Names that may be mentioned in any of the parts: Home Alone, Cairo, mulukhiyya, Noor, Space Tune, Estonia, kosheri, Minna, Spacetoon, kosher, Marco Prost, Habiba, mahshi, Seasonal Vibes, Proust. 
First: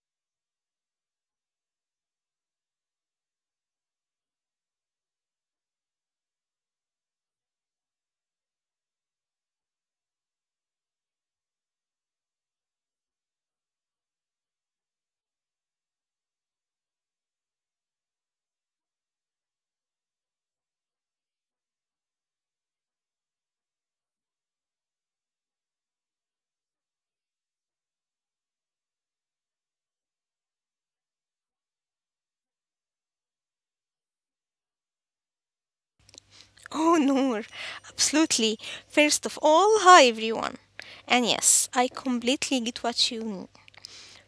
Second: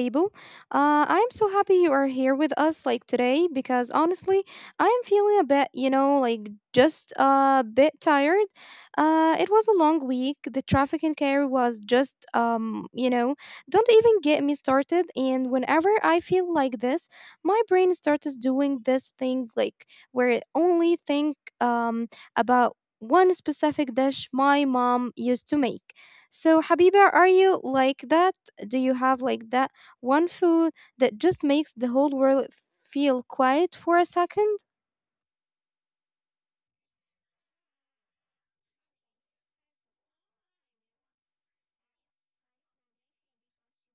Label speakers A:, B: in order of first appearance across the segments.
A: table. I'm so happy you are here with us like today because honestly, I am feeling a bit, like just a bit tired. It was a long week. The traffic in Cairo was just, don't even get me started. And whenever I feel like this, my brain starts doing this thing like where it only think um about one specific dish my mom used to make. So, Habiba, are you like that? Do you have like that one food that just makes the whole world feel quiet for a second?
B: Oh, Noor, absolutely. First of all, hi everyone. And yes, I completely get what you mean.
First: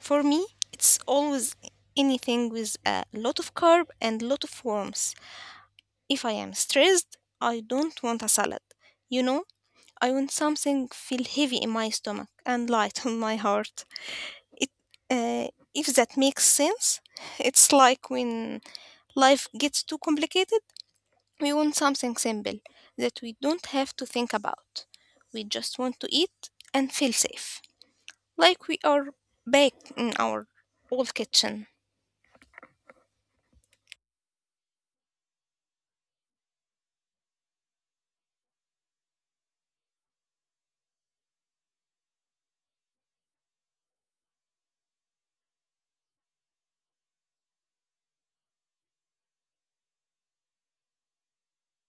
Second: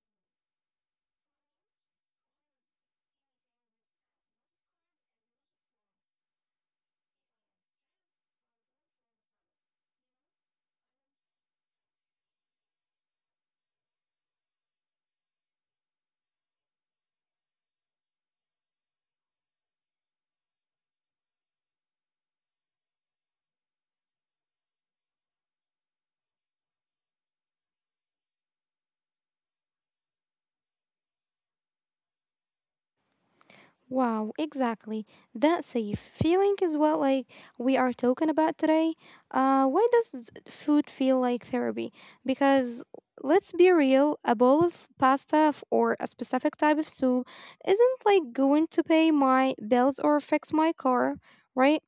B: For me, it's always anything with a lot of carb and lot of worms. If I am stressed, I don't want a salad. You know, I want something feel heavy in my stomach and light on my heart. It, uh, if that makes sense, it's like when life gets too complicated we want something simple that we don't have to think about. We just want to eat and feel safe, like we are back in our old kitchen.
A: Wow, exactly. That safe feeling is what like we are talking about today. Why does food feel like therapy? Because let's be real, a bowl of pasta f- or a specific type of soup isn't like going to pay my bills or fix my car, right?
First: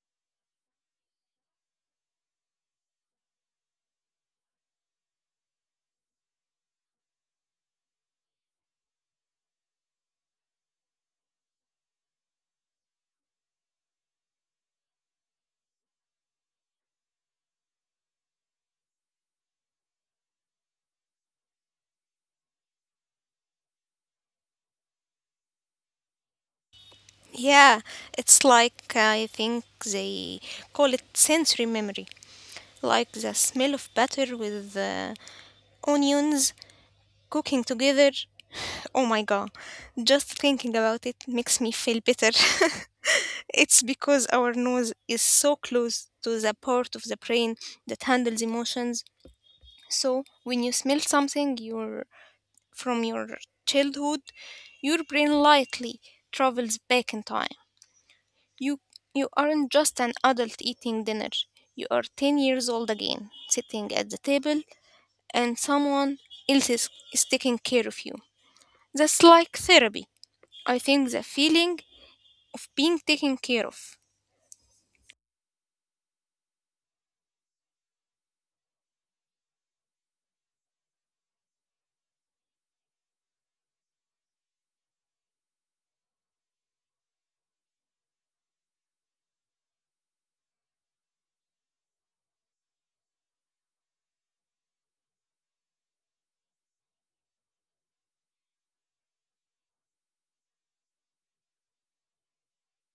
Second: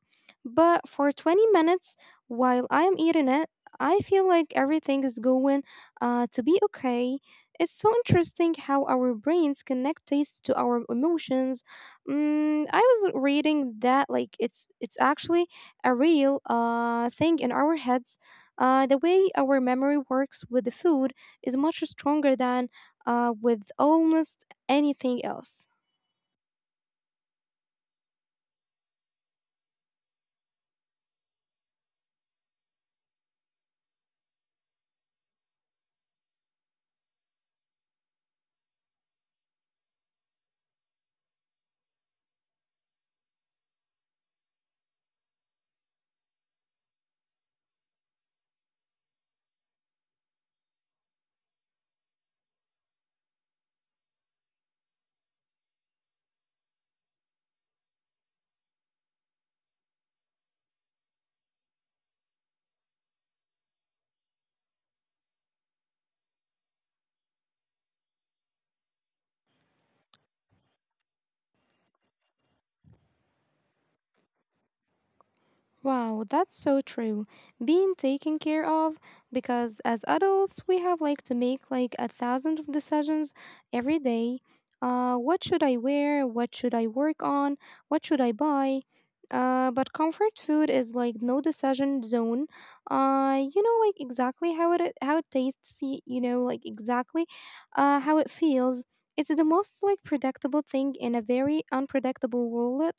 A: But for 20 minutes while I am eating it, I feel like everything is going to be okay. It's so interesting how our brains connect taste to our emotions. Mm, I was reading that like it's actually a real thing in our heads. The way our memory works with the food is much stronger than with almost anything else.
B: Yeah, it's like I think they call it sensory memory, like the smell of butter with onions cooking together. Oh my god, just thinking about it makes me feel better. It's because our nose is so close to the part of the brain that handles emotions. So when you smell something your from your childhood, your brain lightly travels back in time. You you aren't just an adult eating dinner. You are 10 years old again, sitting at the table and someone else is taking care of you. That's like therapy. I think the feeling of being taken care of.
A: Wow, that's so true. Being taken care of because as adults we have like to make like a thousand of decisions every day. What should I wear? What should I work on? What should I buy? But comfort food is like no decision zone. You know like exactly how it tastes, you know like exactly how it feels. It's the most like predictable thing in a very unpredictable world,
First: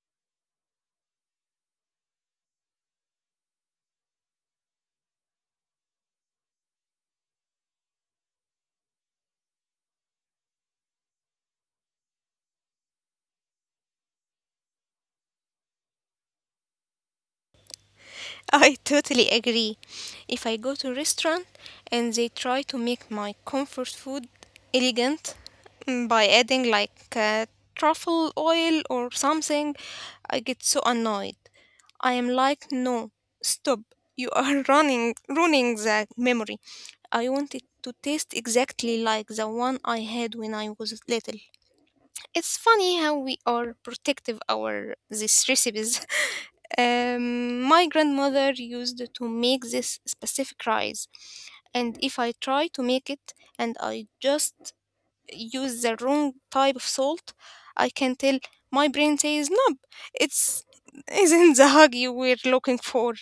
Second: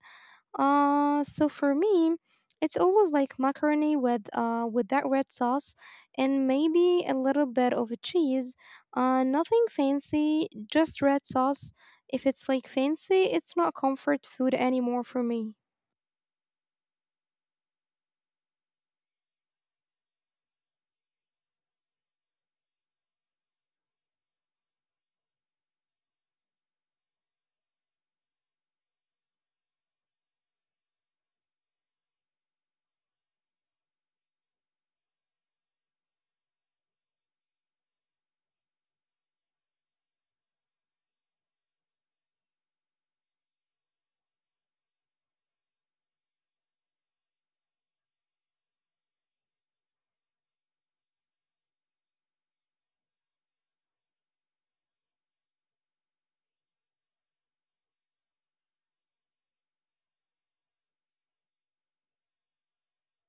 A: so for me, it's always like macaroni with that red sauce and maybe a little bit of a cheese. Nothing fancy, just red sauce. If it's like fancy, it's not comfort food anymore for me.
B: I totally agree. If I go to a restaurant and they try to make my comfort food elegant, by adding like truffle oil or something, I get so annoyed. I am like, no, stop. You are running, ruining the memory. I want it to taste exactly like the one I had when I was little. It's funny how we are protective our these recipes. My grandmother used to make this specific rice, and if I try to make it and I just use the wrong type of salt, I can tell my brain says no, it's isn't the hug you were looking for.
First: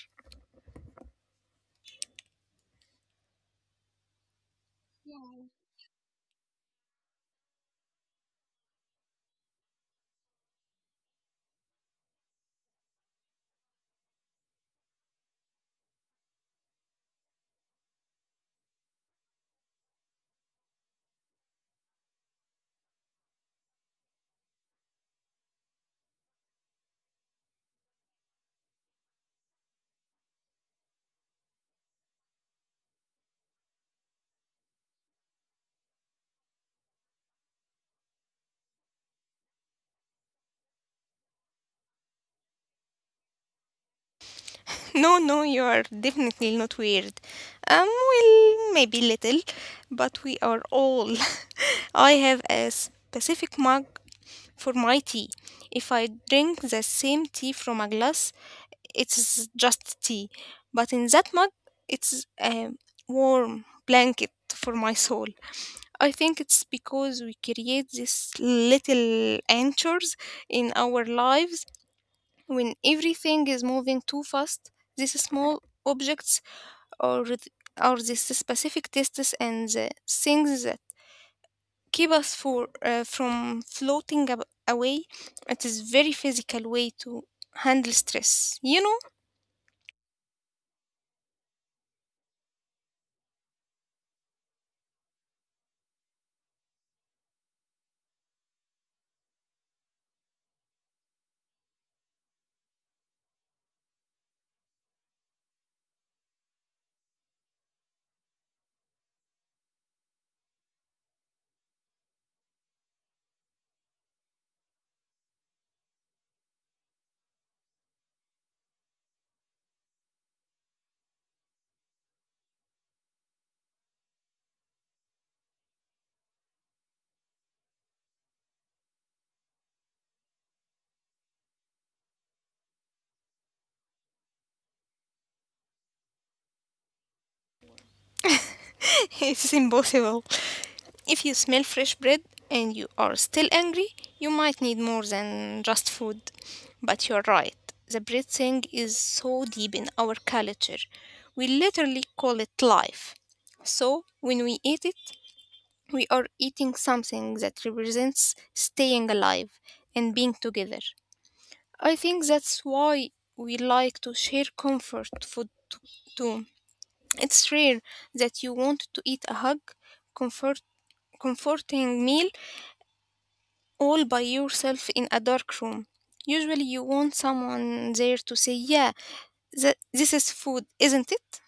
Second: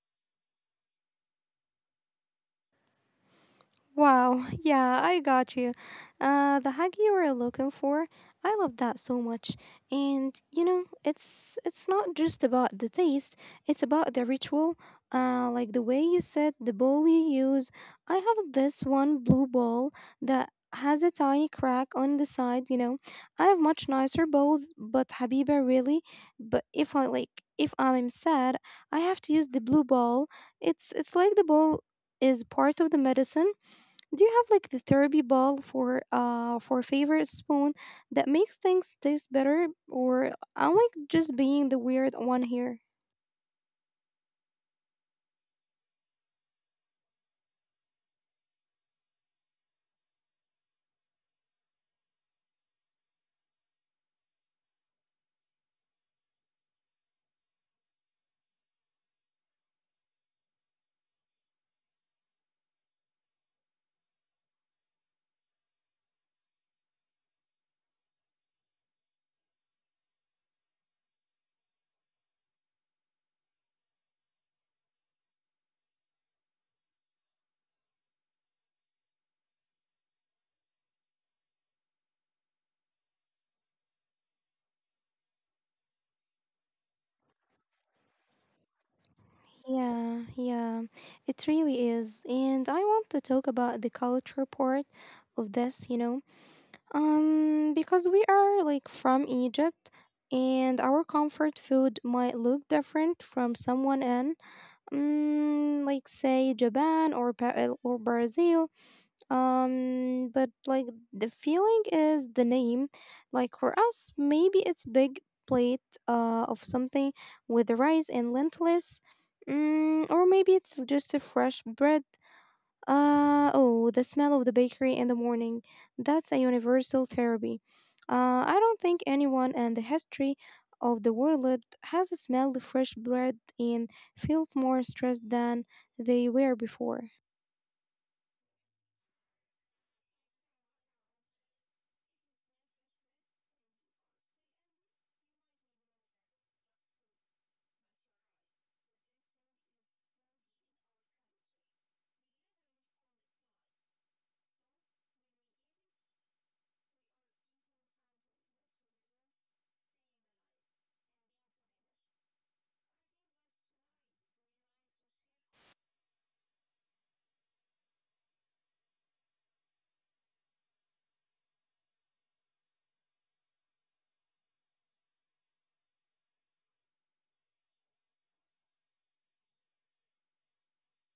A: Wow, yeah, I got you. The hug you were looking for, I love that so much. And you know, it's not just about the taste; it's about the ritual. Like the way you said the bowl you use. I have this one blue bowl that has a tiny crack on the side. You know, I have much nicer bowls, but Habiba really. But if I'm sad, I have to use the blue bowl. It's like the bowl is part of the medicine. Do you have like the therapy ball for favorite spoon that makes things taste better, or I'm like just being the weird one here?
B: No, You are definitely not weird. Well, maybe little, but we are all. I have a specific mug for my tea. If I drink the same tea from a glass, it's just tea. But in that mug, it's a warm blanket for my soul. I think it's because we create these little anchors in our lives when everything is moving too fast, these small objects or th- or these specific tests and the things that keep us for from floating away. It is very physical way to handle stress.
A: Yeah, yeah. It really is. And I want to talk about the culture part of this, you know. Because we are like from Egypt and our comfort food might look different from someone in, like say Japan or Brazil. But like the feeling is the name. Like for us, maybe it's big plate of something with the rice and lentils. Mm, or maybe it's just a fresh bread. Oh, the smell of the bakery in the morning. That's a universal therapy. I don't think anyone in the history of the world has smelled fresh bread and felt more stressed than they were before.
B: It's impossible. If you smell fresh bread and you are still angry, you might need more than just food. But you're right, the bread thing is so deep in our culture. We literally call it life. So when we eat it, we are eating something that represents staying alive and being together. I think that's why we like to share comfort food too. It's rare that you want to eat a hug, comfort, comforting meal all by yourself in a dark room. Usually, you want someone there to say, "Yeah, this is food, isn't it?"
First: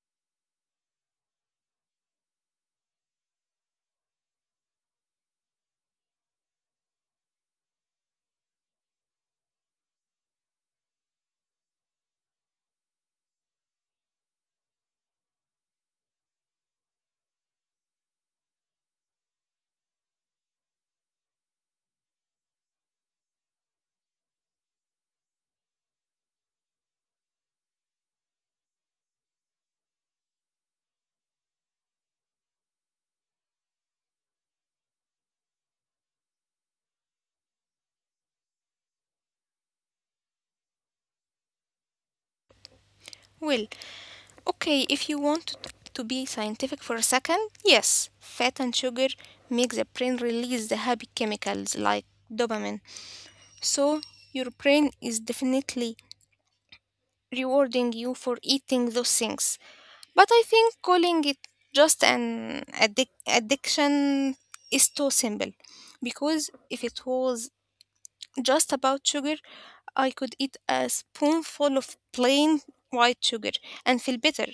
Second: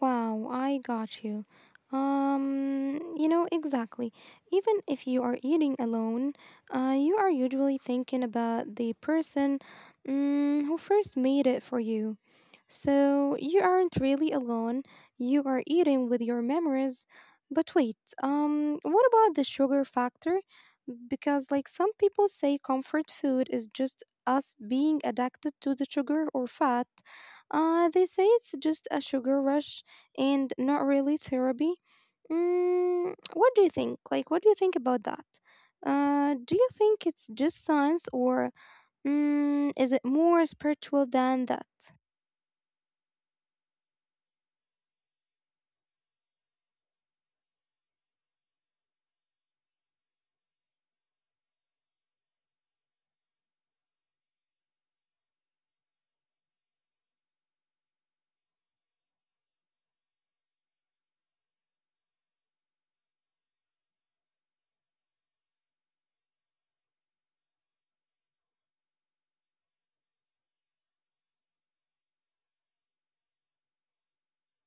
A: Wow, I got you. You know, exactly. Even if you are eating alone, you are usually thinking about the person, mm, who first made it for you. So you aren't really alone. You are eating with your memories. But wait, what about the sugar factor? Because, like, some people say comfort food is just us being addicted to the sugar or fat. They say it's just a sugar rush and not really therapy. Mm, what do you think? Like, what do you think about that? Do you think it's just science, or, mm, is it more spiritual than that?
B: Well, okay, if you want to be scientific for a second, yes, fat and sugar make the brain release the happy chemicals like dopamine. So, your brain is definitely rewarding you for eating those things. But I think calling it just an addiction is too simple because if it was just about sugar I could eat a spoonful of plain white sugar and feel better,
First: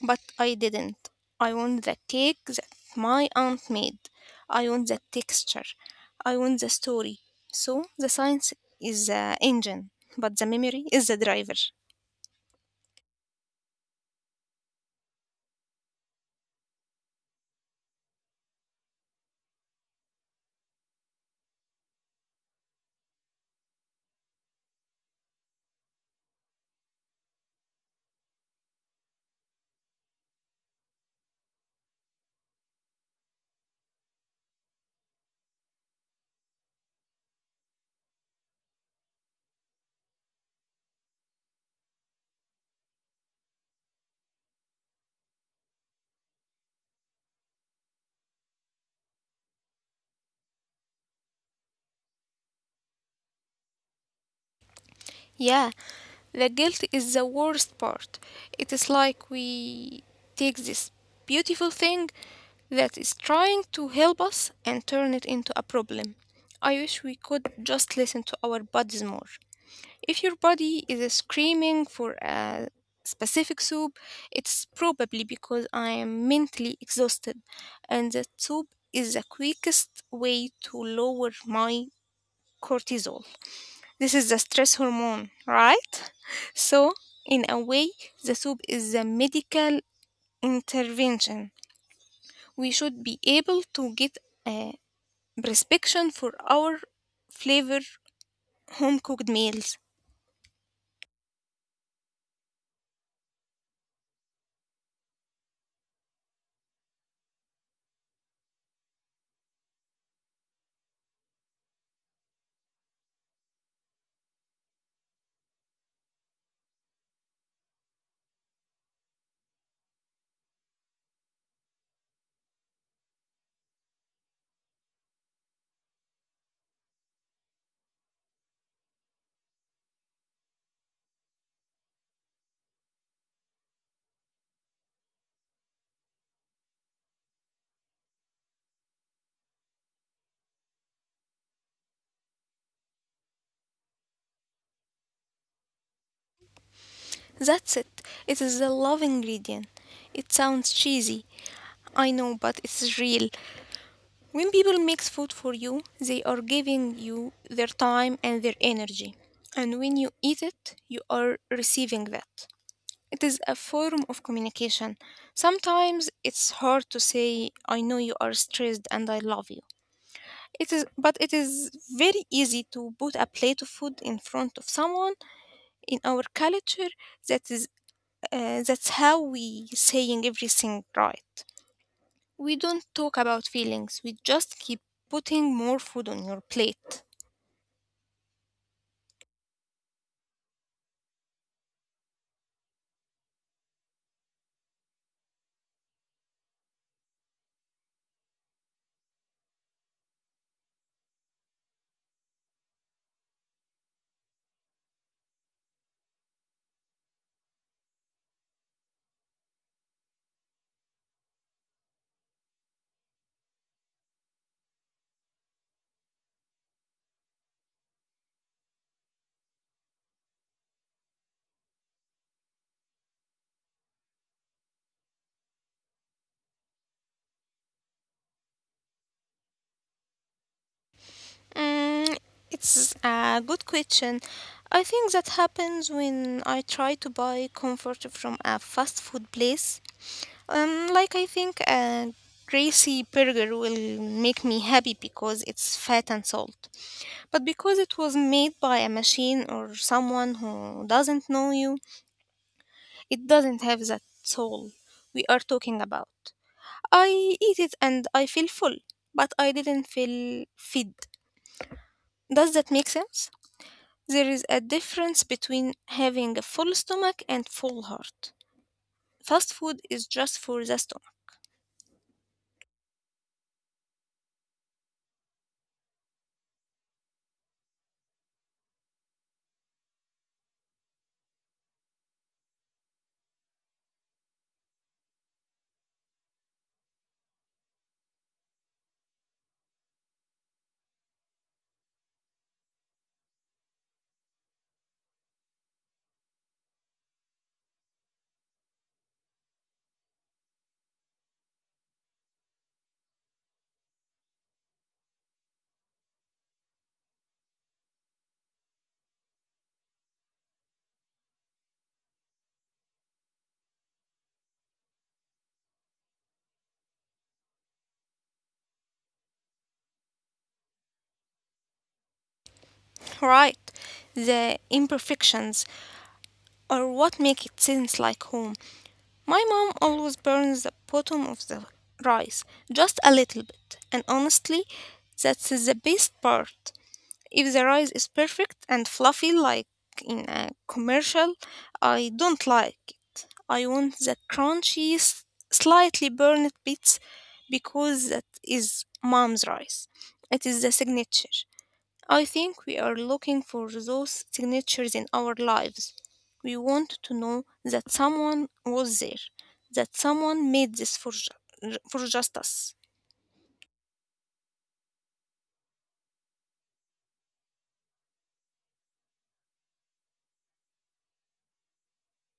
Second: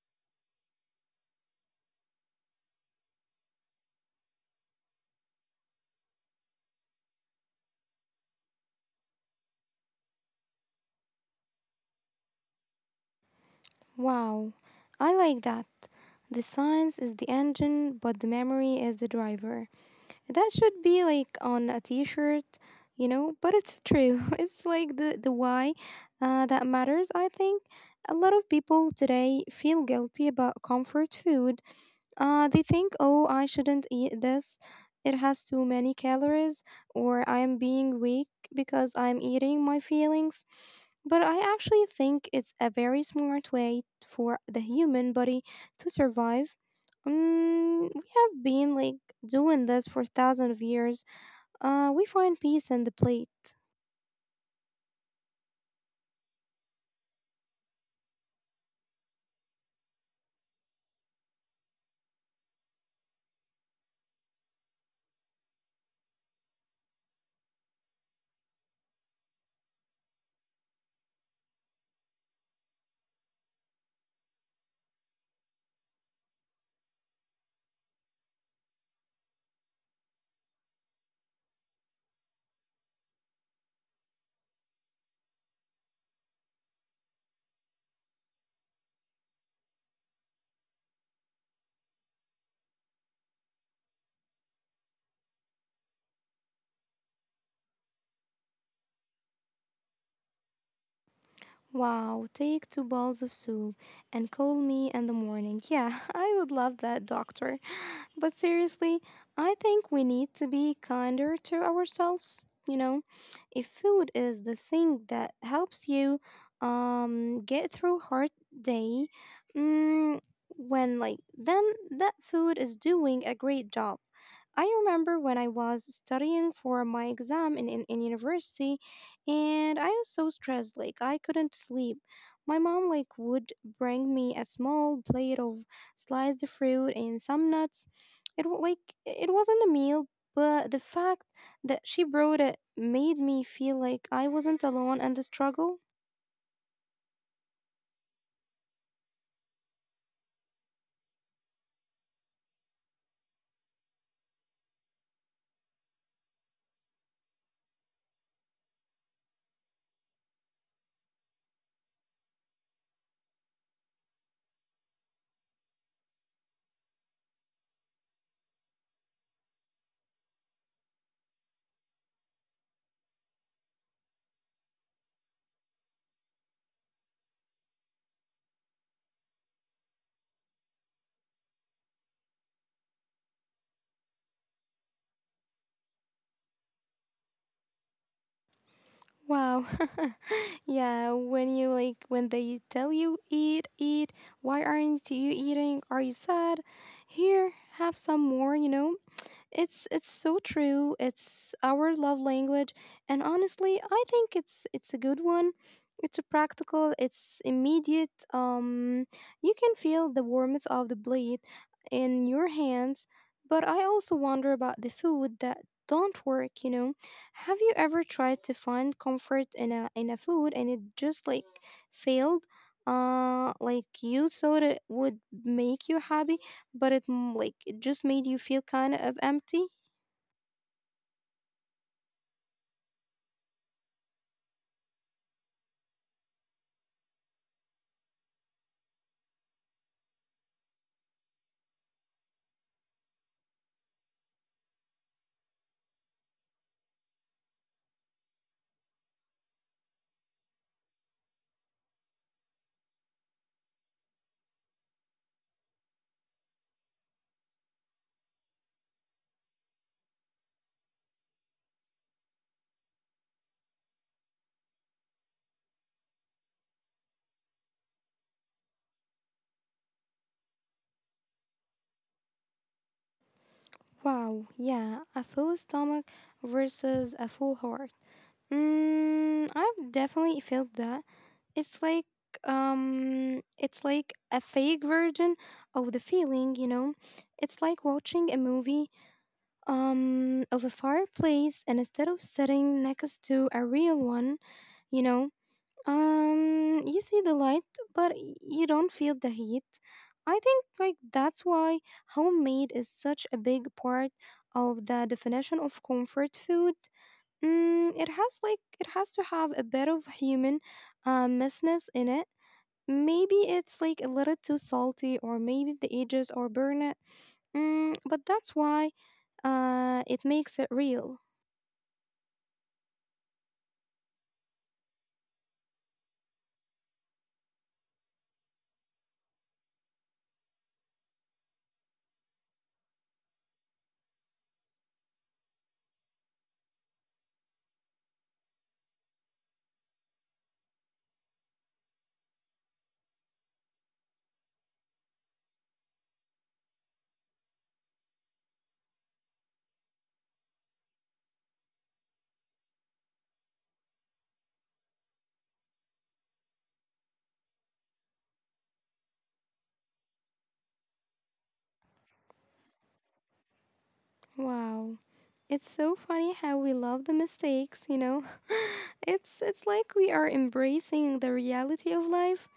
B: but I didn't. I want the cake that my aunt made. I want the texture. I want the story. So the science is the engine, but the memory is the driver.
A: Wow, I like that. The science is the engine, but the memory is the driver. That should be like on a T-shirt, you know. But it's true. It's like the why, that matters. I think a lot of people today feel guilty about comfort food. They think, oh, I shouldn't eat this. It has too many calories, or I am being weak because I'm eating my feelings. But I actually think it's a very smart way for the human body to survive. Mm, we have been like doing this for thousands of years. We find peace in the plate.
B: Yeah, the guilt is the worst part. It is like we take this beautiful thing that is trying to help us and turn it into a problem. I wish we could just listen to our bodies more. If your body is screaming for a specific soup, it's probably because I am mentally exhausted, and that soup is the quickest way to lower my cortisol. This is the stress hormone, right? So, in a way, the soup is a medical intervention. We should be able to get a prescription for our flavor home cooked meals.
A: Wow, take two bowls of soup and call me in the morning. Yeah, I would love that, doctor. But seriously, I think we need to be kinder to ourselves, you know? If food is the thing that helps you get through hard day, mm, when like then that food is doing a great job. I remember when I was studying for my exam in university, and I was so stressed, like I couldn't sleep. My mom like would bring me a small plate of sliced fruit and some nuts. Like it wasn't a meal, but the fact that she brought it made me feel like I wasn't alone in the struggle.
B: That's it. It is a love ingredient. It sounds cheesy, I know, but it's real. When people make food for you, they are giving you their time and their energy. And when you eat it, you are receiving that. It is a form of communication. Sometimes it's hard to say, I know you are stressed and I love you. It is, but it is very easy to put a plate of food in front of someone in our culture. That is, that's how we saying everything right. We don't talk about feelings. We just keep putting more food on your plate.
A: Wow. Yeah, when you like when they tell you eat, eat, why aren't you eating? Are you sad? Here, have some more, you know? It's so true. It's our love language, and honestly, I think it's a good one. It's a practical. It's immediate. You can feel the warmth of the blade in your hands, but I also wonder about the food that don't work. You know, have you ever tried to find comfort in a food and it just like failed? Like you thought it would make you happy? But it, mm, like it just made you feel kind of empty.
B: Mm, it's a good question. I think that happens when I try to buy comfort from a fast food place. Like I think a greasy burger will make me happy because it's fat and salt. But because it was made by a machine or someone who doesn't know you, it doesn't have that soul we are talking about. I eat it and I feel full, but I didn't feel fed. Does that make sense? There is a difference between having a full stomach and full heart. Fast food is just for the stomach.
A: Wow, yeah, a full stomach versus a full heart. Mm, I've definitely felt that. It's like it's like a fake version of the feeling, you know. It's like watching a movie of a fireplace and instead of sitting next to a real one, you know. You see the light, but you don't feel the heat. I think like that's why homemade is such a big part of the definition of comfort food. Mm, it has like it has to have a bit of human, messiness in it. Maybe it's like a little too salty, or maybe the edges are burnt. Mm, but that's why, it makes it real.
B: Right. The imperfections are what make it seems like home. My mom always burns the bottom of the rice, just a little bit. And honestly, that's the best part. If the rice is perfect and fluffy like in a commercial, I don't like it. I want the crunchy, slightly burned bits because that is mom's rice. It is the signature. I think we are looking for those signatures in our lives. We want to know that someone was there, that someone made this for, for just us.
A: Wow. It's so funny how we love the mistakes, you know? It's like we are embracing the reality of life.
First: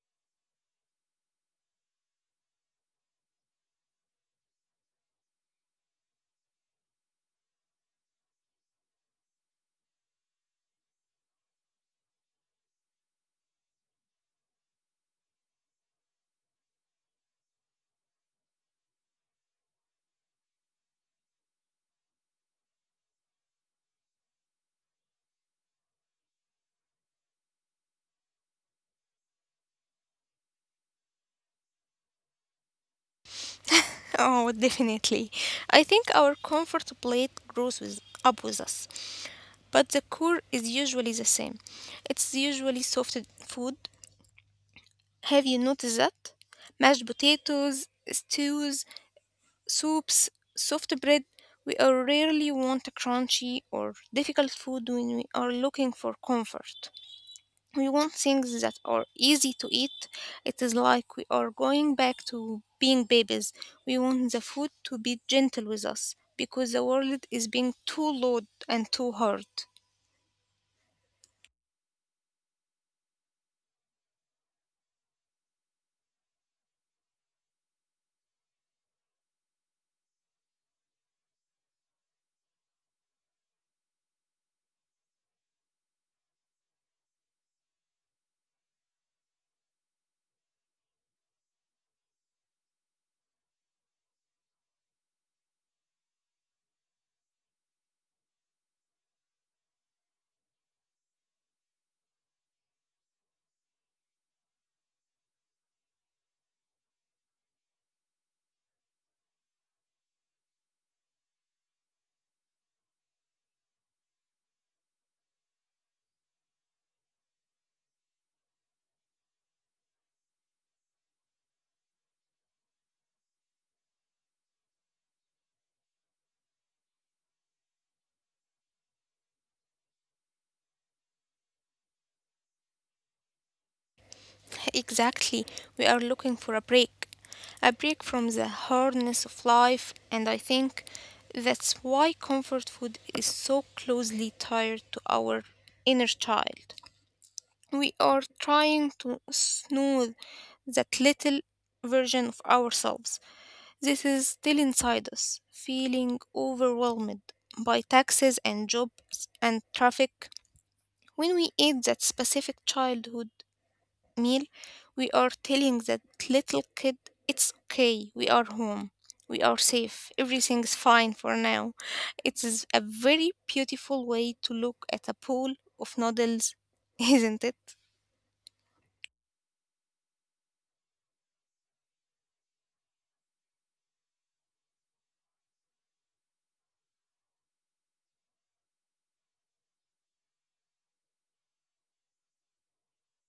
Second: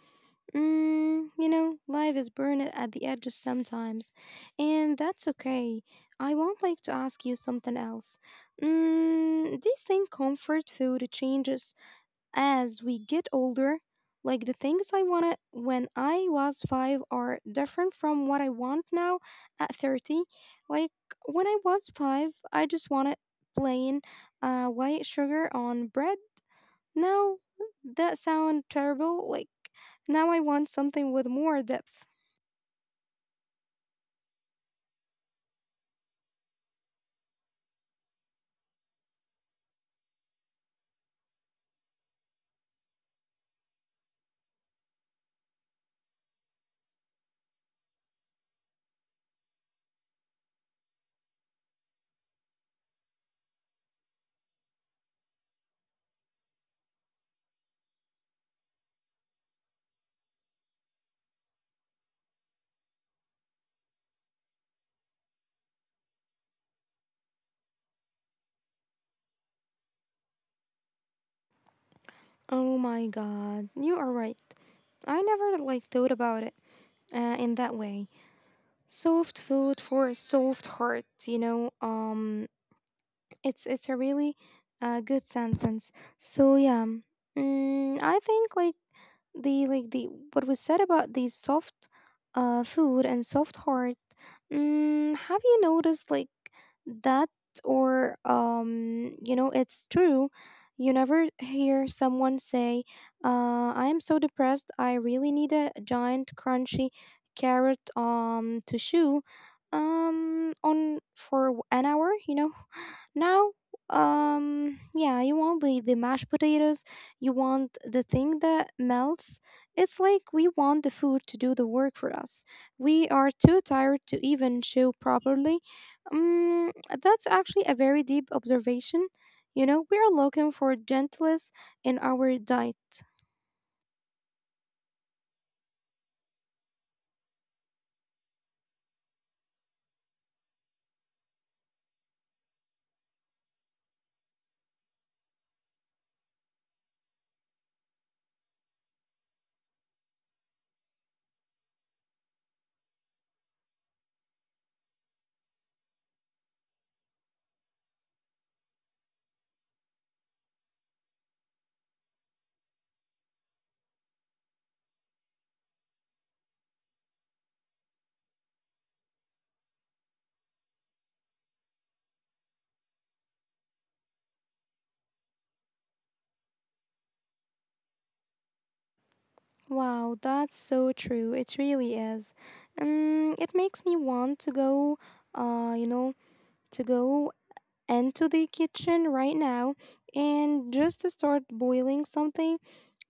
A: Mm, you know, life is burned at the edges sometimes, and that's okay. I would like to ask you something else. Mm, do you think comfort food changes as we get older, like the things I wanted when I was five are different from what I want now at 30. Like when I was five, I just wanted plain, white sugar on bread. Now that sounds terrible. Like now I want something with more depth.
B: Oh, definitely. I think our comfort plate grows with, up with us, but the core is usually the same. It's usually soft food. Have you noticed that? Mashed potatoes, stews, soups, soft bread. We are rarely want crunchy or difficult food when we are looking for comfort we want things that are easy to eat. It is like we are going back to being babies. We want the food to be gentle with us because the world is being too loud and too hard.
A: Oh my god, you are right. I never like thought about it, in that way. Soft food for a soft heart, you know. It's a really good sentence. So yeah, mm, I think like the what was said about the soft, food and soft heart. Mm, have you noticed like that, or you know it's true. You never hear someone say, "I am so depressed. I really need a giant crunchy carrot to chew on for an hour." You know now, yeah, you want the mashed potatoes, you want the thing that melts. It's like we want the food to do the work for us. We are too tired to even chew properly. Um, that's actually a very deep observation. You know, we are looking for gentleness in our diet.
B: Exactly, we are looking for a break. A break from the hardness of life, and I think that's why comfort food is so closely tied to our inner child. We are trying to smooth that little version of ourselves. This is still inside us, feeling overwhelmed by taxes and jobs and traffic. When we eat that specific childhood meal, we are telling that little kid, it's okay, we are home, we are safe, everything's fine for now. It is a very beautiful way to look at a pool of noodles, isn't it?
A: Wow, that's so true. It really is. It makes me want to go, you know, to go into the kitchen right now and just to start boiling something.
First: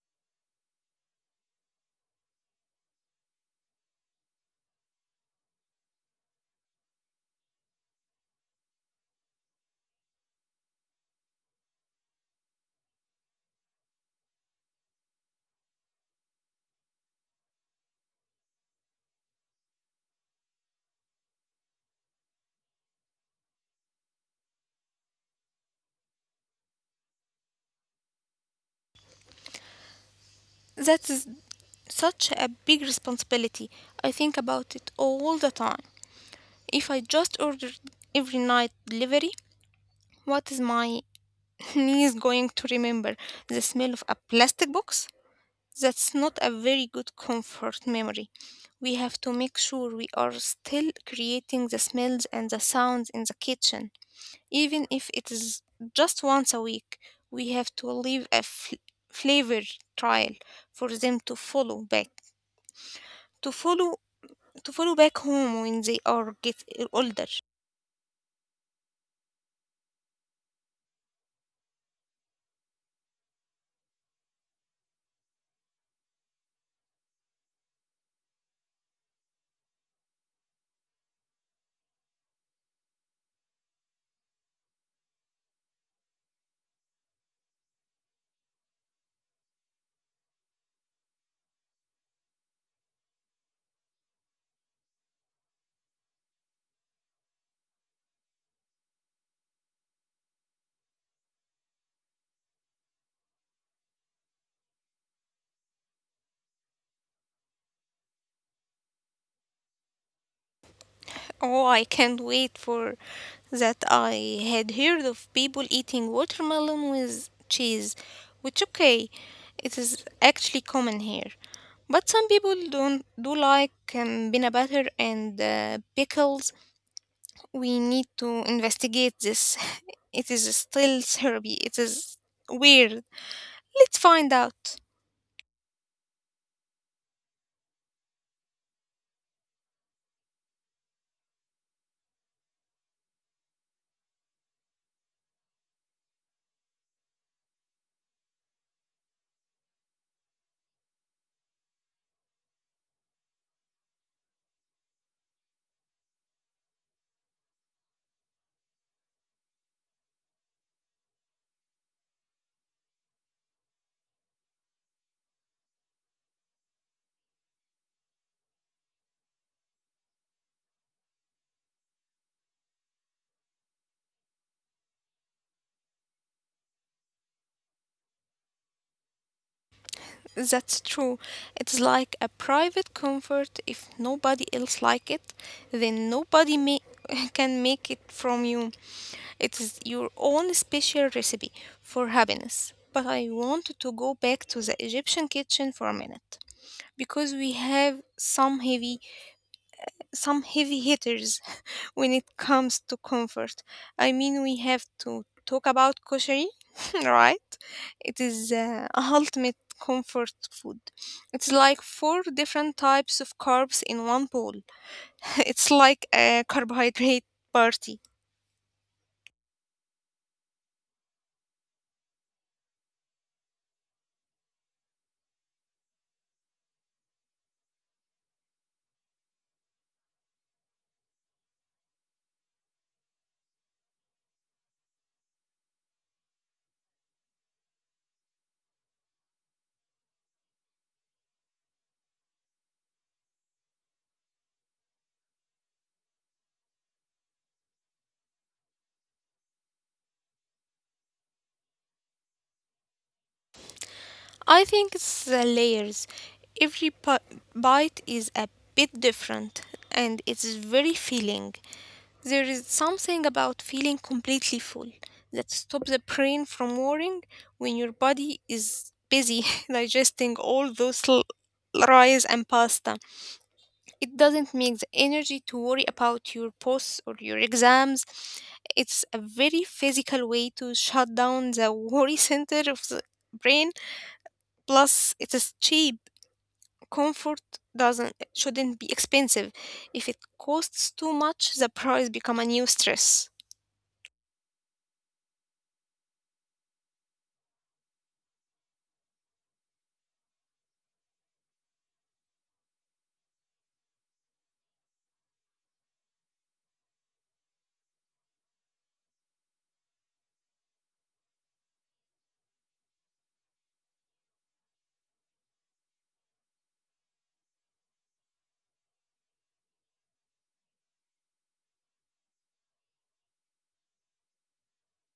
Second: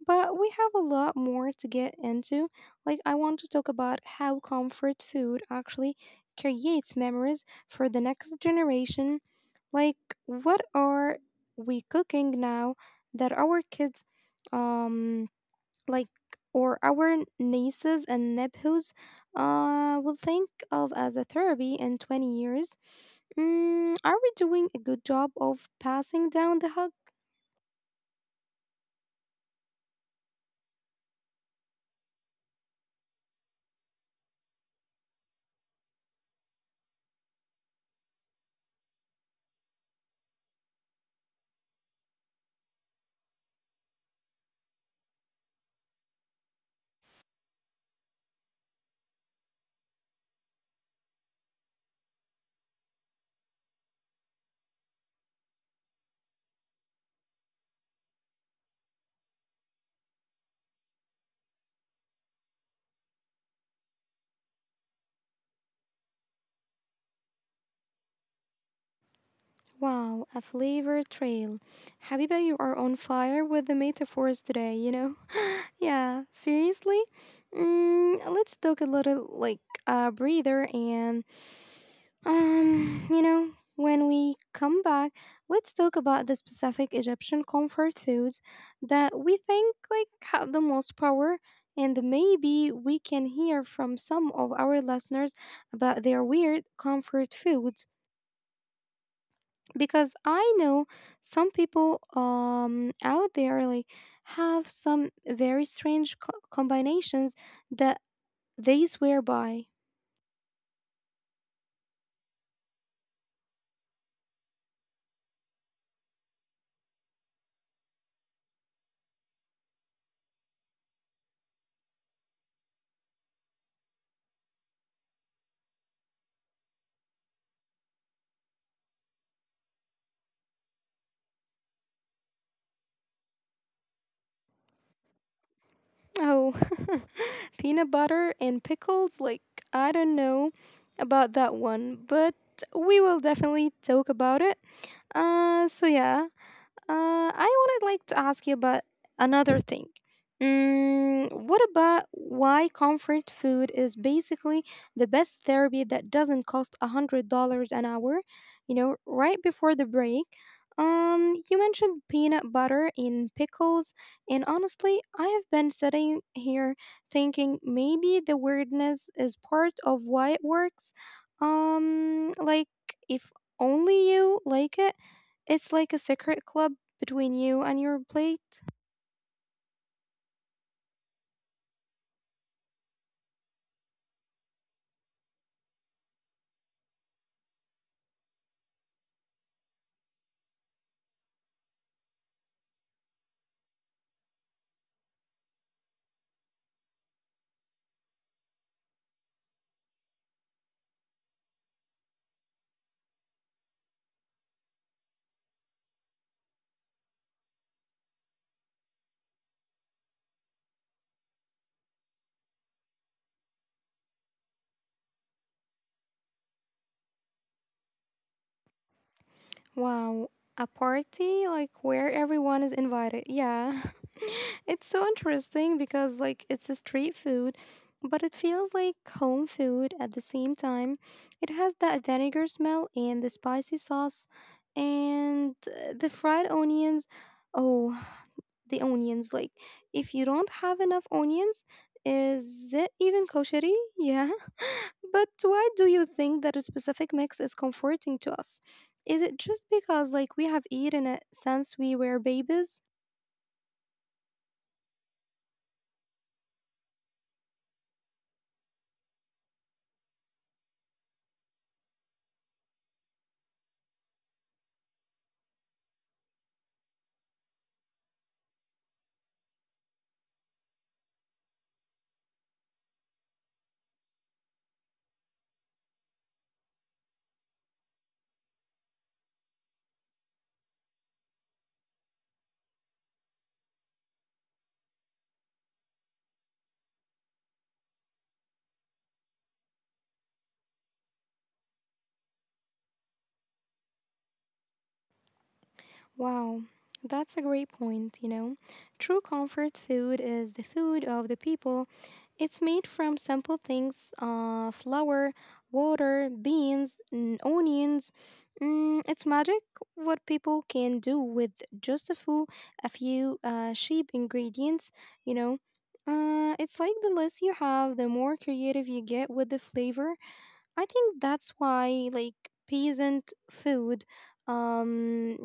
A: But we have a lot more to get into. Like, I want to talk about how comfort food actually creates memories for the next generation. Like, what are we cooking now that our kids? Um, like or our nieces and nephews, will think of as a therapy in 20 years. Mm, are we doing a good job of passing down the hug?
B: That is such a big responsibility. I think about it all the time. If I just ordered every night delivery, what is my niece going to remember? The smell of a plastic box? That's not a very good comfort memory. We have to make sure we are still creating the smells and the sounds in the kitchen. Even if it is just once a week, we have to leave a f- flavor trial for them to follow to follow back home when they are get older.
A: Wow, a flavor trail. Habiba, you are on fire with the metaphors today, you know? Yeah, seriously? Let's take a little, breather and Um, you know, when we come back, let's talk about the specific Egyptian comfort foods that we think have the most power, and maybe we can hear from some of our listeners about their weird comfort foods, because I know some people out there like have some very strange combinations that they swear by.
B: Oh, I can't wait for that. I had heard of people eating watermelon with cheese, which okay, it is actually common here. But some people don't do like peanut butter and pickles. We need to investigate this. It is still therapy. It is weird. Let's find out.
A: Oh, peanut butter and pickles? Like, I don't know about that one, but we will definitely talk about it. So yeah, I would like to ask you about another thing. Mm, what about why comfort food is basically the best therapy that doesn't cost $100 an hour? You know, right before the break, you mentioned peanut butter in pickles, and honestly, I have been sitting here thinking maybe the weirdness is part of why it works. Like, if only you like it, it's like a secret club between you and your plate?
B: That's true. It's like a private comfort. If nobody else like it, then nobody can make it from you. It is your own special recipe for happiness. But I wanted to go back to the Egyptian kitchen for a minute because we have some heavy hitters when it comes to comfort. I mean, we have to talk about kosher, right? It is a ultimate comfort food. It's like four different types of carbs in one bowl. It's like a carbohydrate party.
A: Wow, a party like where everyone is invited. Yeah. It's so interesting because like it's a street food, but it feels like home food at the same time. It has that vinegar smell and the spicy sauce and the fried onions. Oh, the onions, like, if you don't have enough onions, is it even kosheri? Yeah. But why do you think that a specific mix is comforting to us? Is it just because like we have eaten it since we were babies?
B: I think it's the layers. Every bite is a bit different and it's very feeling. There is something about feeling completely full that stops the brain from worrying when your body is busy digesting all those rice and pasta. It doesn't make the energy to worry about your posts or your exams. It's a very physical way to shut down the worry center of the brain. Plus, it is cheap. Comfort doesn't shouldn't be expensive. If it costs too much, the price become a new stress.
A: Wow, that's a great point, you know. True comfort food is the food of the people. It's made from simple things, flour, water, beans, and onions. Mm, it's magic what people can do with just a few, a few cheap ingredients, you know. It's like the less you have, the more creative you get with the flavor. I think that's why, like, peasant food um,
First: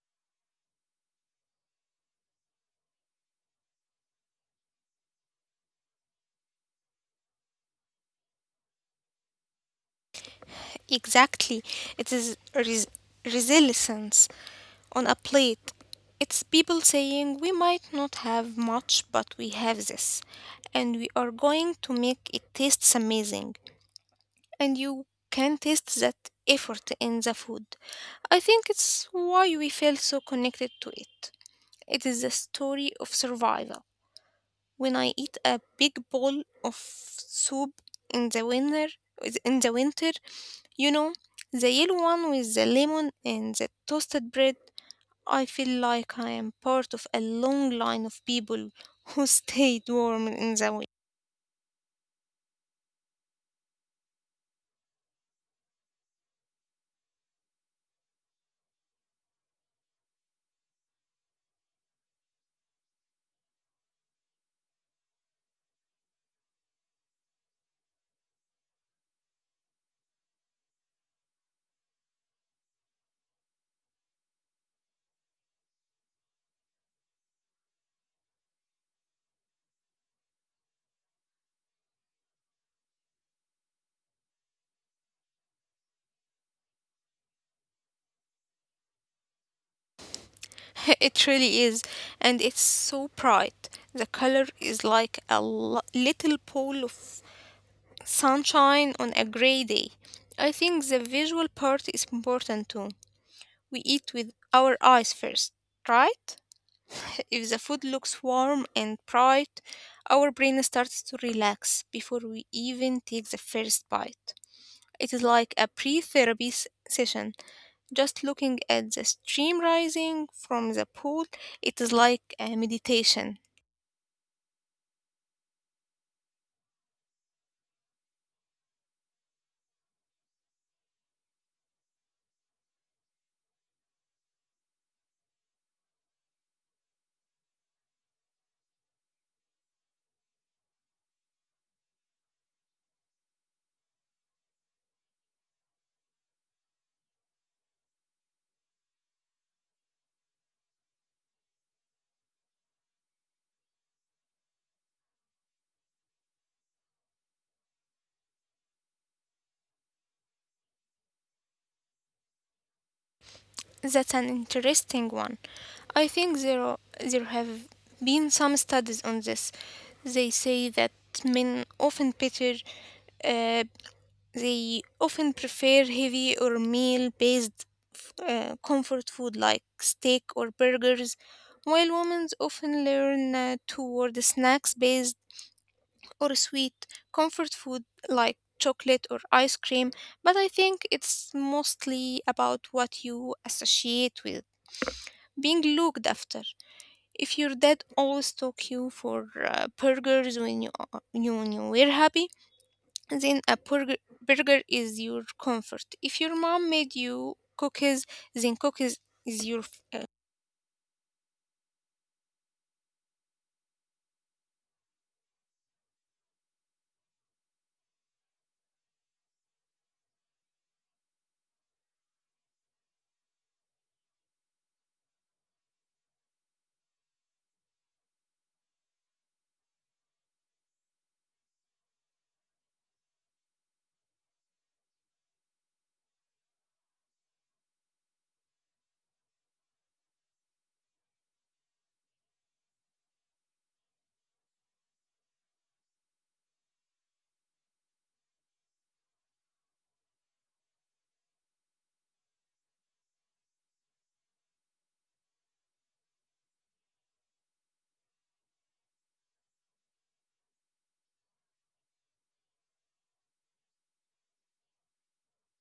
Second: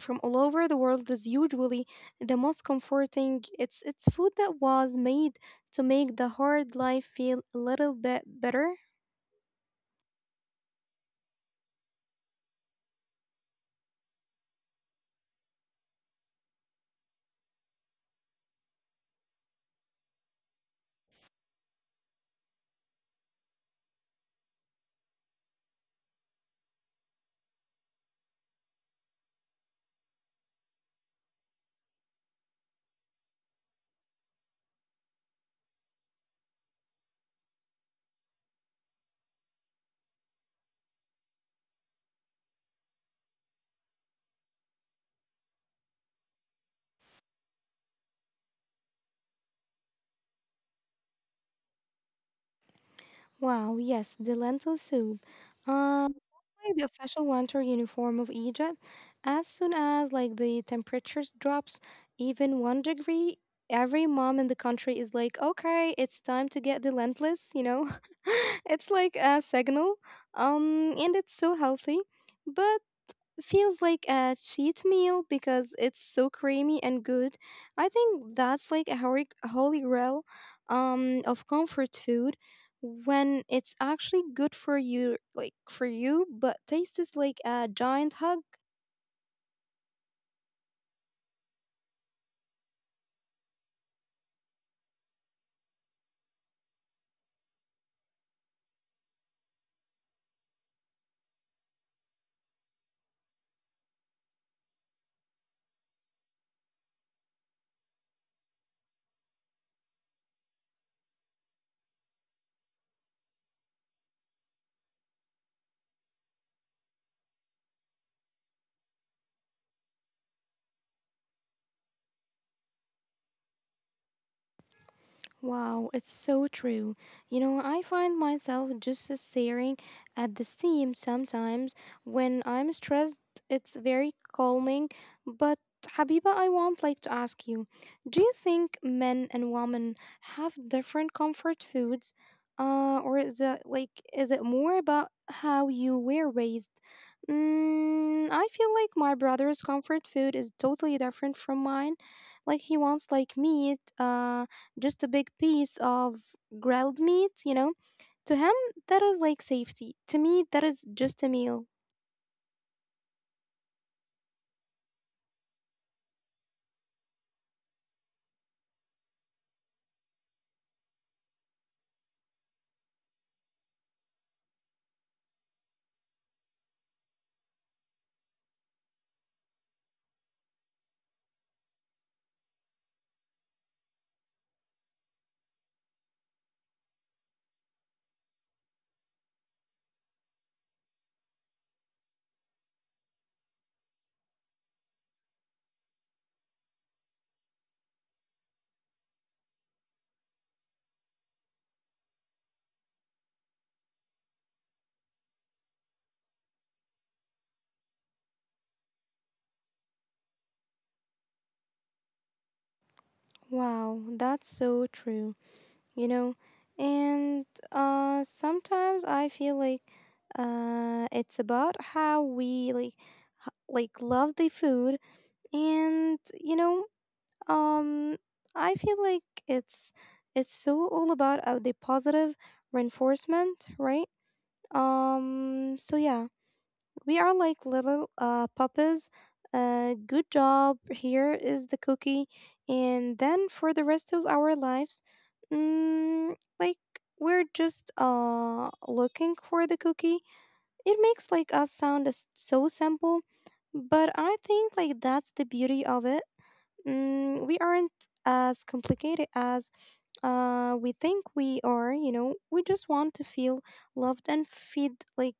A: from all over the world is usually the most comforting. It's food that was made to make the hard life feel a little bit better.
B: Exactly. It is resilience on a plate. It's people saying, "We might not have much, but we have this, and we are going to make it taste amazing." And you can taste that effort in the food. I think it's why we feel so connected to it. It is a story of survival. When I eat a big bowl of soup in the winter, in the winter, you know, the yellow one with the lemon and the toasted bread, I feel like I am part of a long line of people who stayed warm in the winter.
A: Wow, yes, the lentil soup. Um, like the official winter uniform of Egypt. As soon as like the temperatures drops even one degree, every mom in the country is like, okay, it's time to get the lentils. You know, it's like a signal. And it's so healthy. But feels like a cheat meal because it's so creamy and good. I think that's like a holy, holy grail of comfort food when it's actually good for you like for you but tastes like a giant hug.
B: It really is, and it's so bright. The color is like a little pool of sunshine on a gray day. I think the visual part is important too. We eat with our eyes first, right? If the food looks warm and bright, our brain starts to relax before we even take the first bite. It is like a pre therapy session. Just looking at the stream rising from the pool, it is like a meditation.
A: Wow, it's so true. You know, I find myself just staring at the seam sometimes. When I'm stressed, it's very calming. But Habiba, I want to ask you, do you think men and women have different comfort foods? Or is it more about how you were raised? I feel like my brother's comfort food is totally different from mine. Like he wants like meat, just a big piece of grilled meat, you know? To him, that is like safety. To me, that is just a meal.
B: That's an interesting one. I think there have been some studies on this. They say that men often better, uh, they often prefer heavy or meal based comfort food like steak or burgers, while women often lean toward snacks based or sweet comfort food like chocolate or ice cream. But I think it's mostly about what you associate with being looked after. If your dad always took you for burgers when you, are- when you were happy, then a burger is your comfort. If your mom made you cookies, then cookies is your—
A: Wow, that's so true, you know? And sometimes I feel like it's about how we love the food and um I feel like it's so all about the positive reinforcement, right? um so yeah We are like little puppies. Good job. Here is the cookie. And then for the rest of our lives, mm, like we're just looking for the cookie. It makes us sound so simple, but I think that's the beauty of it. Mm, we aren't as complicated as we think we are. You know, we just want to feel loved and feed, like,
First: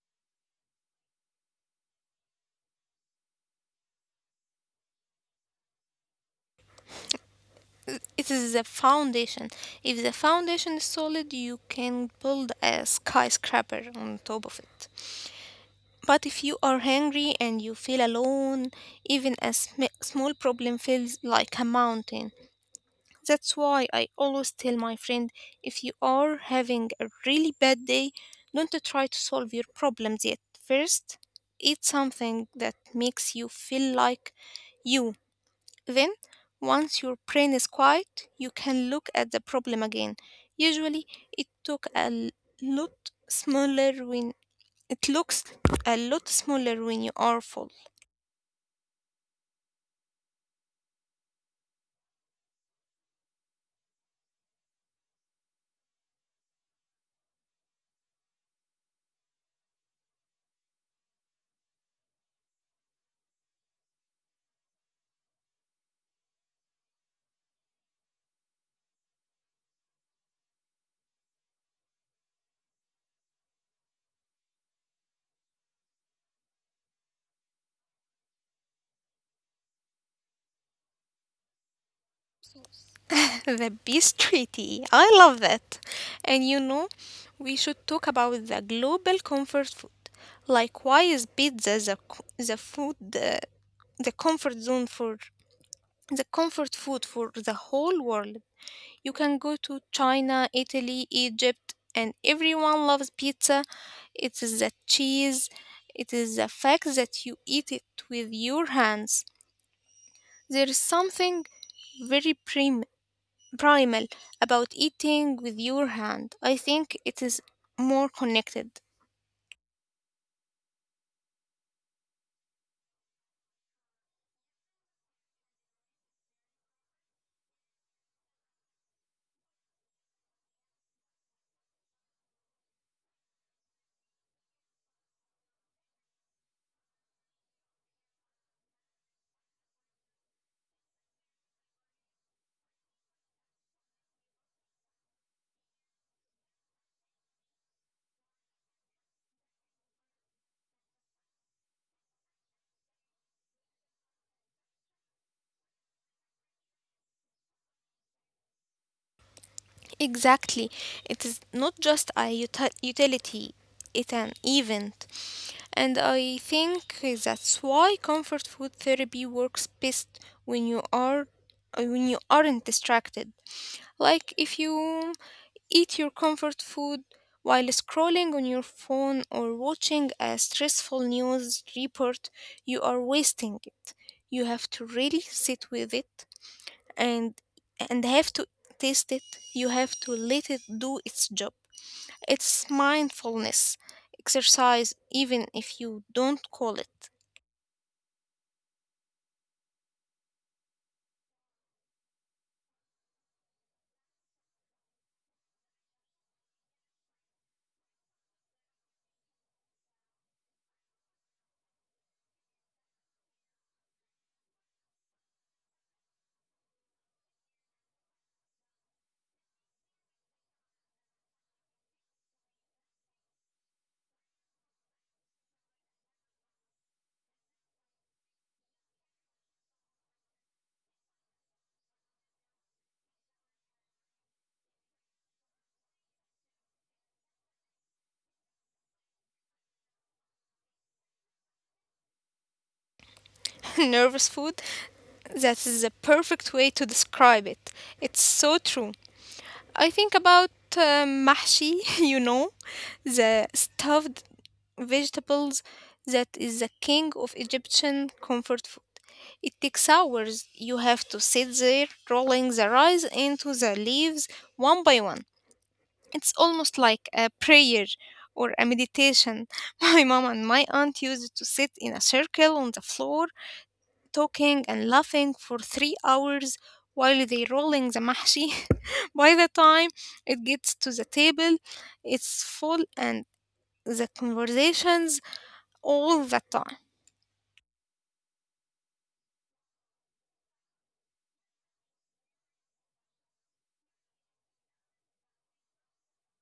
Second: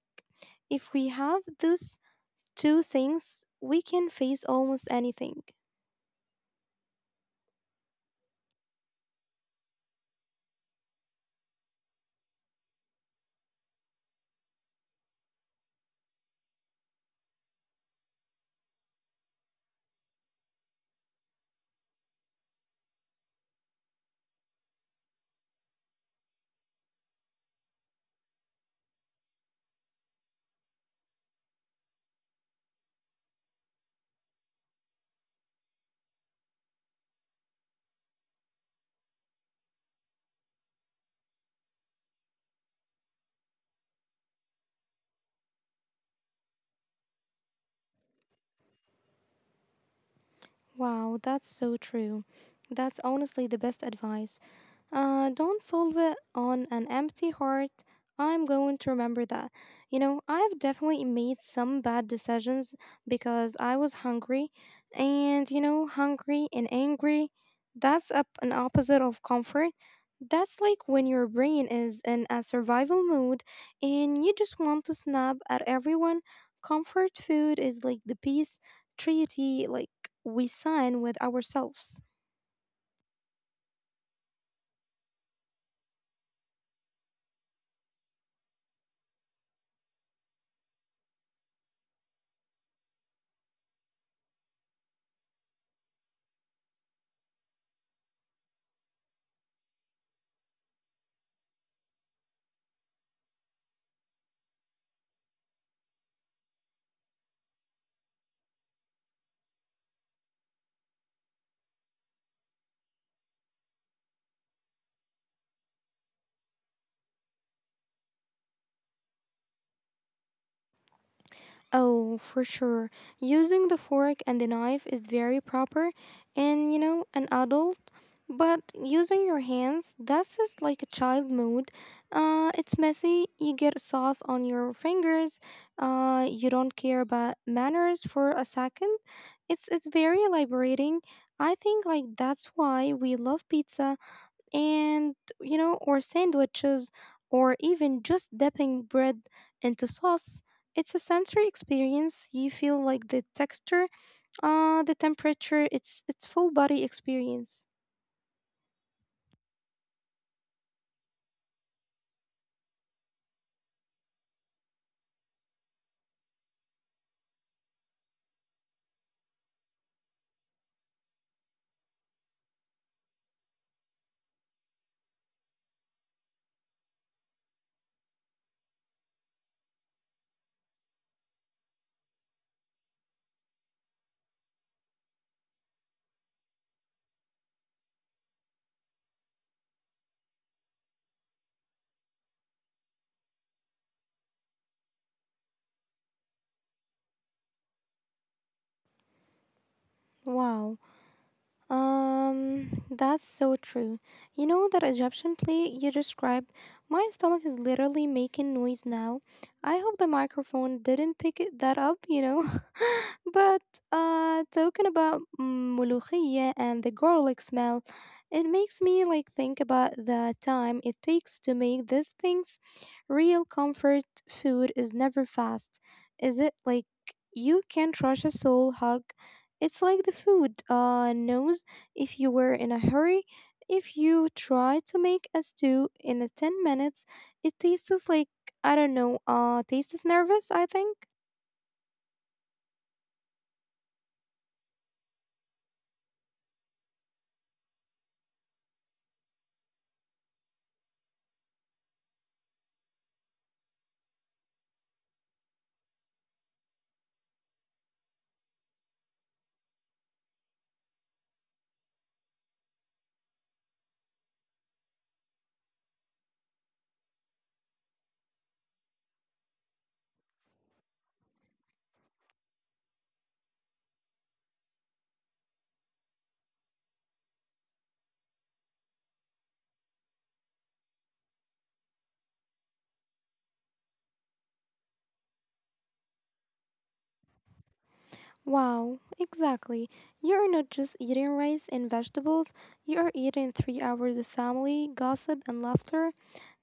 A: if we have those two things, we can face almost anything.
B: It is the foundation. If the foundation is solid, you can build a skyscraper on top of it. But if you are hungry and you feel alone, even a small problem feels like a mountain. That's why I always tell my friend, if you are having a really bad day, don't try to solve your problems yet. First, eat something that makes you feel like you. Then, once your brain is quiet, you can look at the problem again. Usually, it took a l- lot smaller when it looks a lot smaller when you are full.
A: Wow, that's so true. That's honestly the best advice. Don't solve it on an empty heart. I'm going to remember that. You know, I've definitely made some bad decisions because I was hungry. And, you know, hungry and angry, that's up an opposite of comfort. That's like when your brain is in a survival mode and you just want to snap at everyone. Comfort food is like the peace treaty, like we sign with ourselves.
B: The peace treaty. I love that. And you know, we should talk about the global comfort food. Like, why is pizza the, co- the food, the comfort zone for the comfort food for the whole world? You can go to China, Italy, Egypt, and everyone loves pizza. It is the cheese, it is the fact that you eat it with your hands. There is something very premium primal about eating with your hand. I think it is more connected.
A: Oh, for sure. Using the fork and the knife is very proper and, you know, an adult. But using your hands, that's just like a child mode. It's messy, you get sauce on your fingers, you don't care about manners for a second. It's very liberating. I think like that's why we love pizza and, you know, or sandwiches or even just dipping bread into sauce. It's a sensory experience. You feel like the texture, the temperature. It's full body experience.
B: Exactly. It is not just a utility, it's an event. And I think that's why comfort food therapy works best when you are when you aren't distracted. Like, if you eat your comfort food while scrolling on your phone or watching a stressful news report, you are wasting it. You have to really sit with it, and have to taste it. You have to let it do its job. It's mindfulness exercise even if you don't call it—
A: Wow. That's so true. You know that Egyptian play you described? My stomach is literally making noise now. I hope the microphone didn't that up, you know. But talking about mulukhiyya and the garlic smell, it makes me think about the time it takes to make these things. Real comfort food is never fast. Is it like you can't rush a soul hug? It's like the food knows if you were in a hurry. If you try to make a stew in a 10 minutes, it tastes like, I don't know, tastes nervous, I think.
B: Nervous food. That is the perfect way to describe it. It's so true. I think about mahshi, you know, the stuffed vegetables, that is the king of Egyptian comfort food. It takes hours. You have to sit there rolling the rice into the leaves one by one. It's almost like a prayer or a meditation. My mom and my aunt used to sit in a circle on the floor talking and laughing for 3 hours while they rolling the mahshi. By the time it gets to the table, it's full and the conversations all the time.
A: Wow, exactly. You're not just eating rice and vegetables, you are eating 3 hours of family, gossip, and laughter.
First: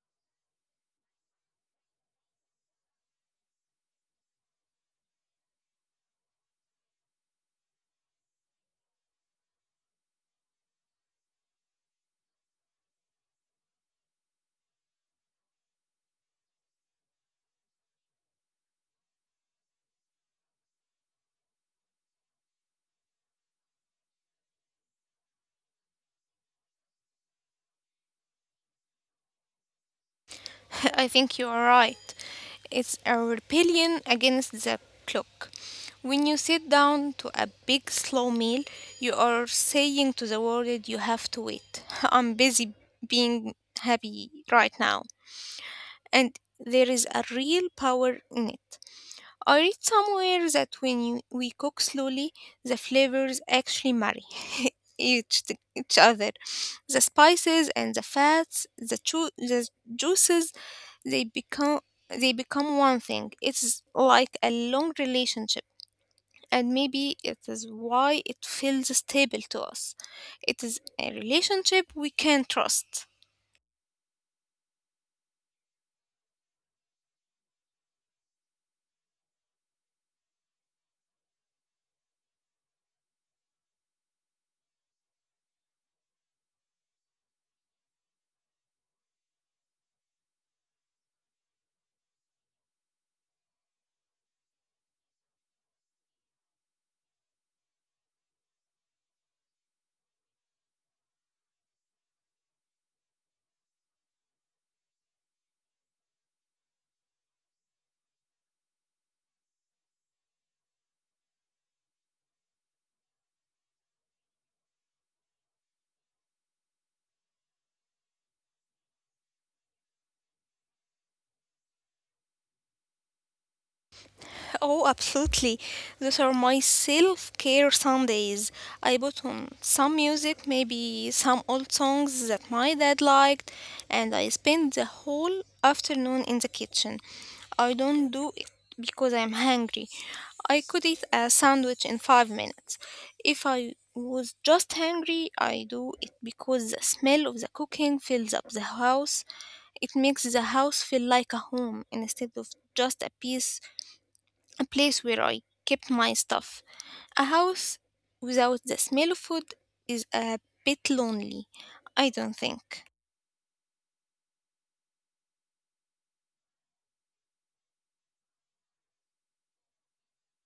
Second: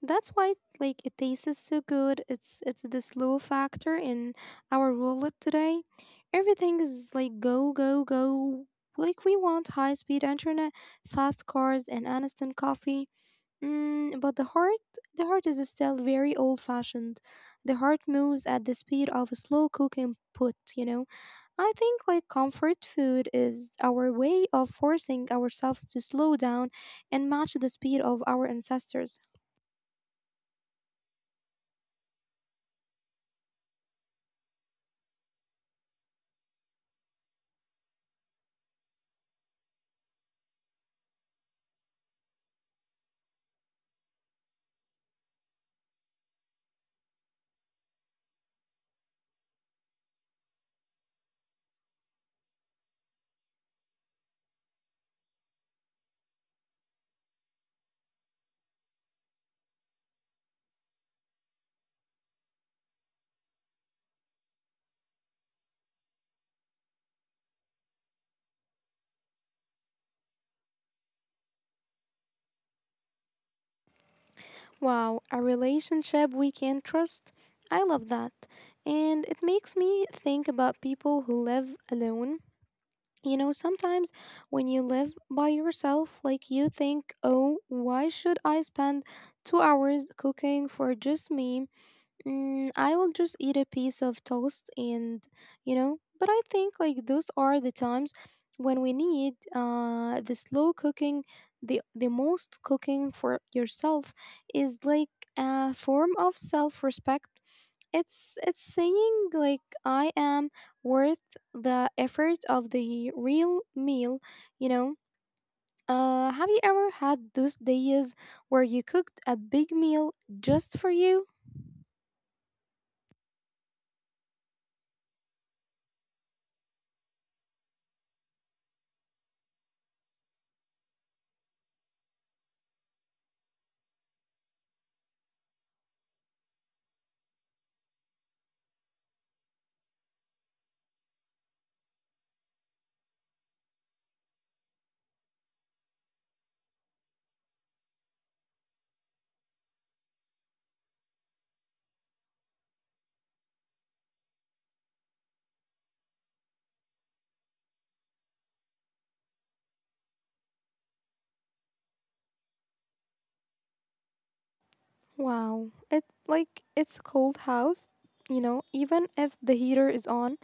A: That's why like it tastes so good. It's the slow factor in our wallet today. Everything is like go go go. Like we want high speed internet, fast cars, and instant coffee. Mm, but the heart, the heart is still very old fashioned. The heart moves at the speed of a slow cooking put. You know, I think like comfort food is our way of forcing ourselves to slow down and match the speed of our ancestors.
B: I think you are right. It's a rebellion against the clock. When you sit down to a big slow meal, you are saying to the world, you have to wait. I'm busy being happy right now. And there is a real power in it. I read somewhere that we cook slowly, the flavors actually marry each other. The spices and the fats, the juices, they become— They become one thing. It's like a long relationship, and maybe it is why it feels stable to us. It is a relationship we can trust.
A: Wow, a relationship we can trust? I love that. And it makes me think about people who live alone. You know, sometimes when you live by yourself, like you think, oh, why should I spend 2 hours cooking for just me? I will just eat a piece of toast and, you know, but I think like those are the times when we need the slow cooking, the most cooking for yourself is like a form of self-respect. It's saying like I am worth the effort of the real meal, you know. Have you ever had those days where you cooked a big meal just for you?
B: Oh, absolutely. Those are my self care Sundays. I put on some music, maybe some old songs that my dad liked, and I spend the whole afternoon in the kitchen. I don't do it because I'm hungry. I could eat a sandwich in 5 minutes if I was just hungry. I do it because the smell of the cooking fills up the house. It makes the house feel like a home instead of just a place where I kept my stuff. A house without the smell of food is a bit lonely, I don't think.
A: Wow, it it's a cold house, you know, even if the heater is on,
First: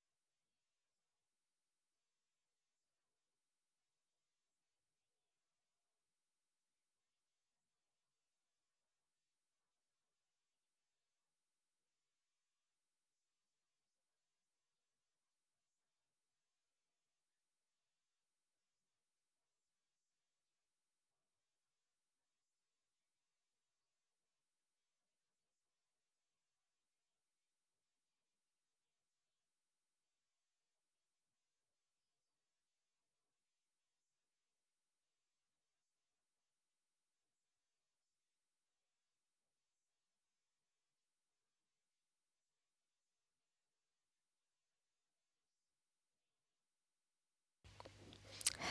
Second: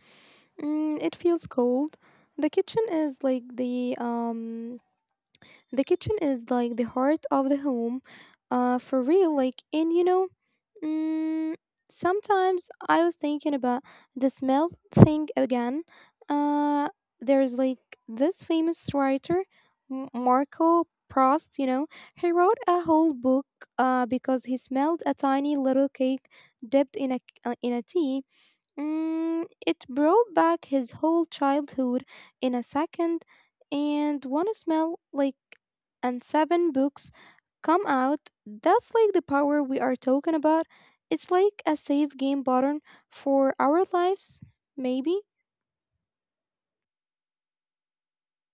A: it feels cold. The kitchen is like the um The kitchen is like the heart of the home, for real. Like, and you know, mm, sometimes I was thinking about the smell thing again. Uh, there's like this famous writer, Marco Prost, you know, he wrote a whole book because he smelled a tiny little cake dipped in a tea. It brought back his whole childhood in a second, and one smell, like, and seven books come out. That's like the power we are talking about. It's like a save game button for our lives, maybe.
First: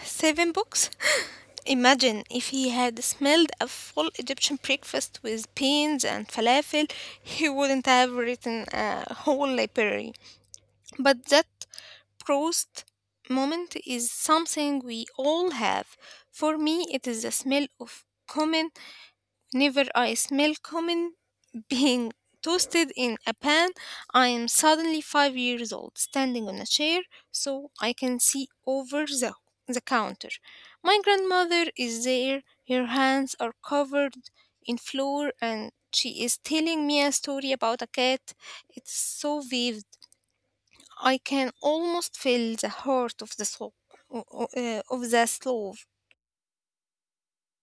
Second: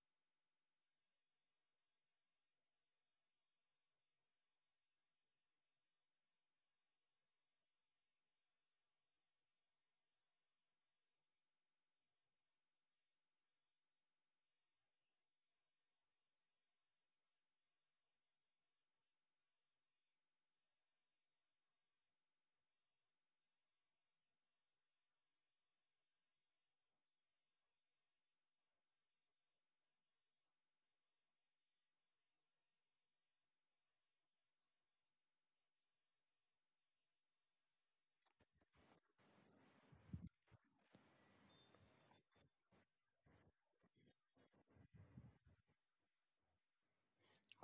B: Seven books? Imagine if he had smelled a full Egyptian breakfast with beans and falafel, he wouldn't have written a whole library. But that Proust moment is something we all have. For me, it is the smell of cumin. Whenever I smell cumin being toasted in a pan, I am suddenly 5 years old, standing on a chair so I can see over the counter. My grandmother is there, her hands are covered in flour, and she is telling me a story about a cat. It's so vivid, I can almost feel the heart of the soul. Of the stove.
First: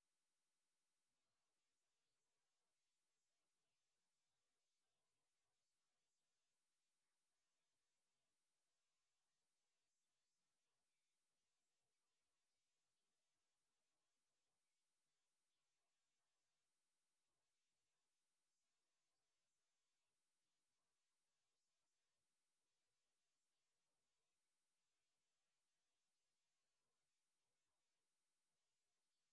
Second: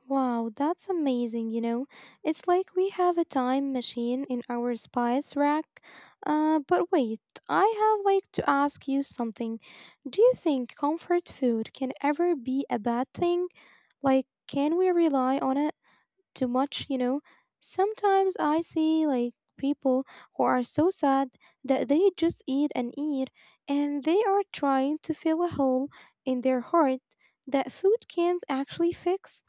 A: Wow, that's amazing, you know. It's like we have a time machine in our spice rack. But wait, I have to ask you something. Do you think comfort food can ever be a bad thing? Like, can we rely on it too much, you know? Sometimes I see like people who are so sad that they just eat and eat, and they are trying to fill a hole in their heart that food can't actually fix.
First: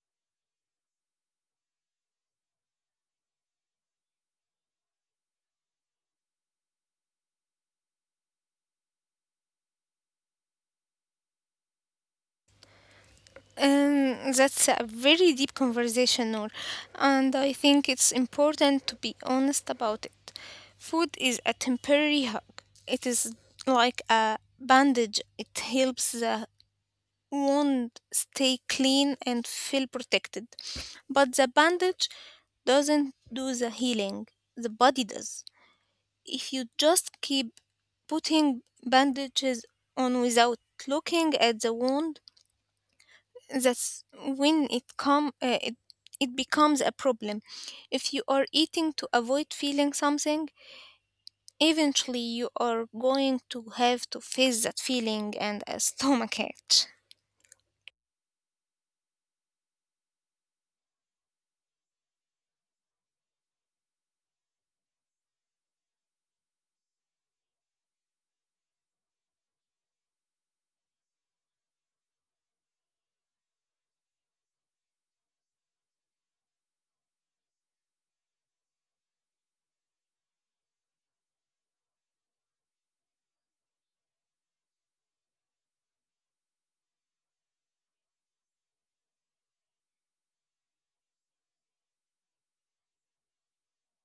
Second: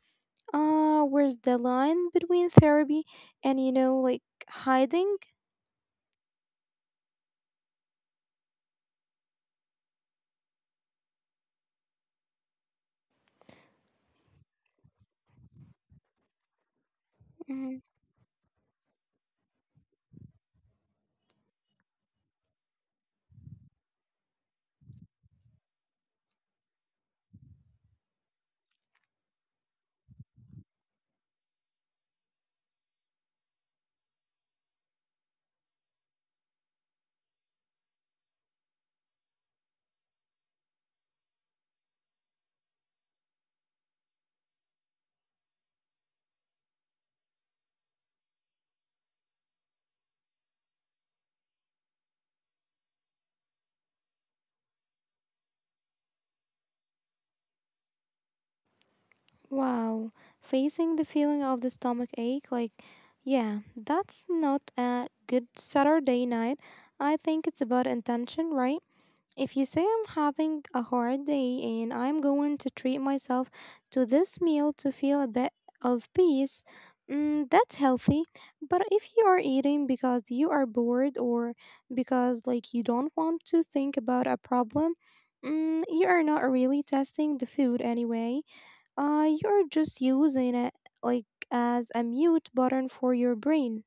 A: Uh, where's the line between therapy and, you know, like hiding?
B: That's a very deep conversation, Noor, and I
A: Mhm.
B: think it's important to be honest about it. Food is a temporary hug. It is like a bandage. It helps the wound stay clean and feel protected. But the bandage doesn't do the healing. The body does. If you just keep putting bandages on without looking at the wound, that's when it becomes a problem. If you are eating to avoid feeling something, eventually you are going to have to face that feeling and a stomach ache.
A: Wow, facing the feeling of the stomach ache, like, yeah, that's not a good Saturday night. I think it's about intention, right? If you say I'm having a hard day and I'm going to treat myself to this meal to feel a bit of peace, that's healthy. But if you are eating because you are bored or because like you don't want to think about a problem, you are not really testing the food anyway. You are just using it like as a mute button for your brain.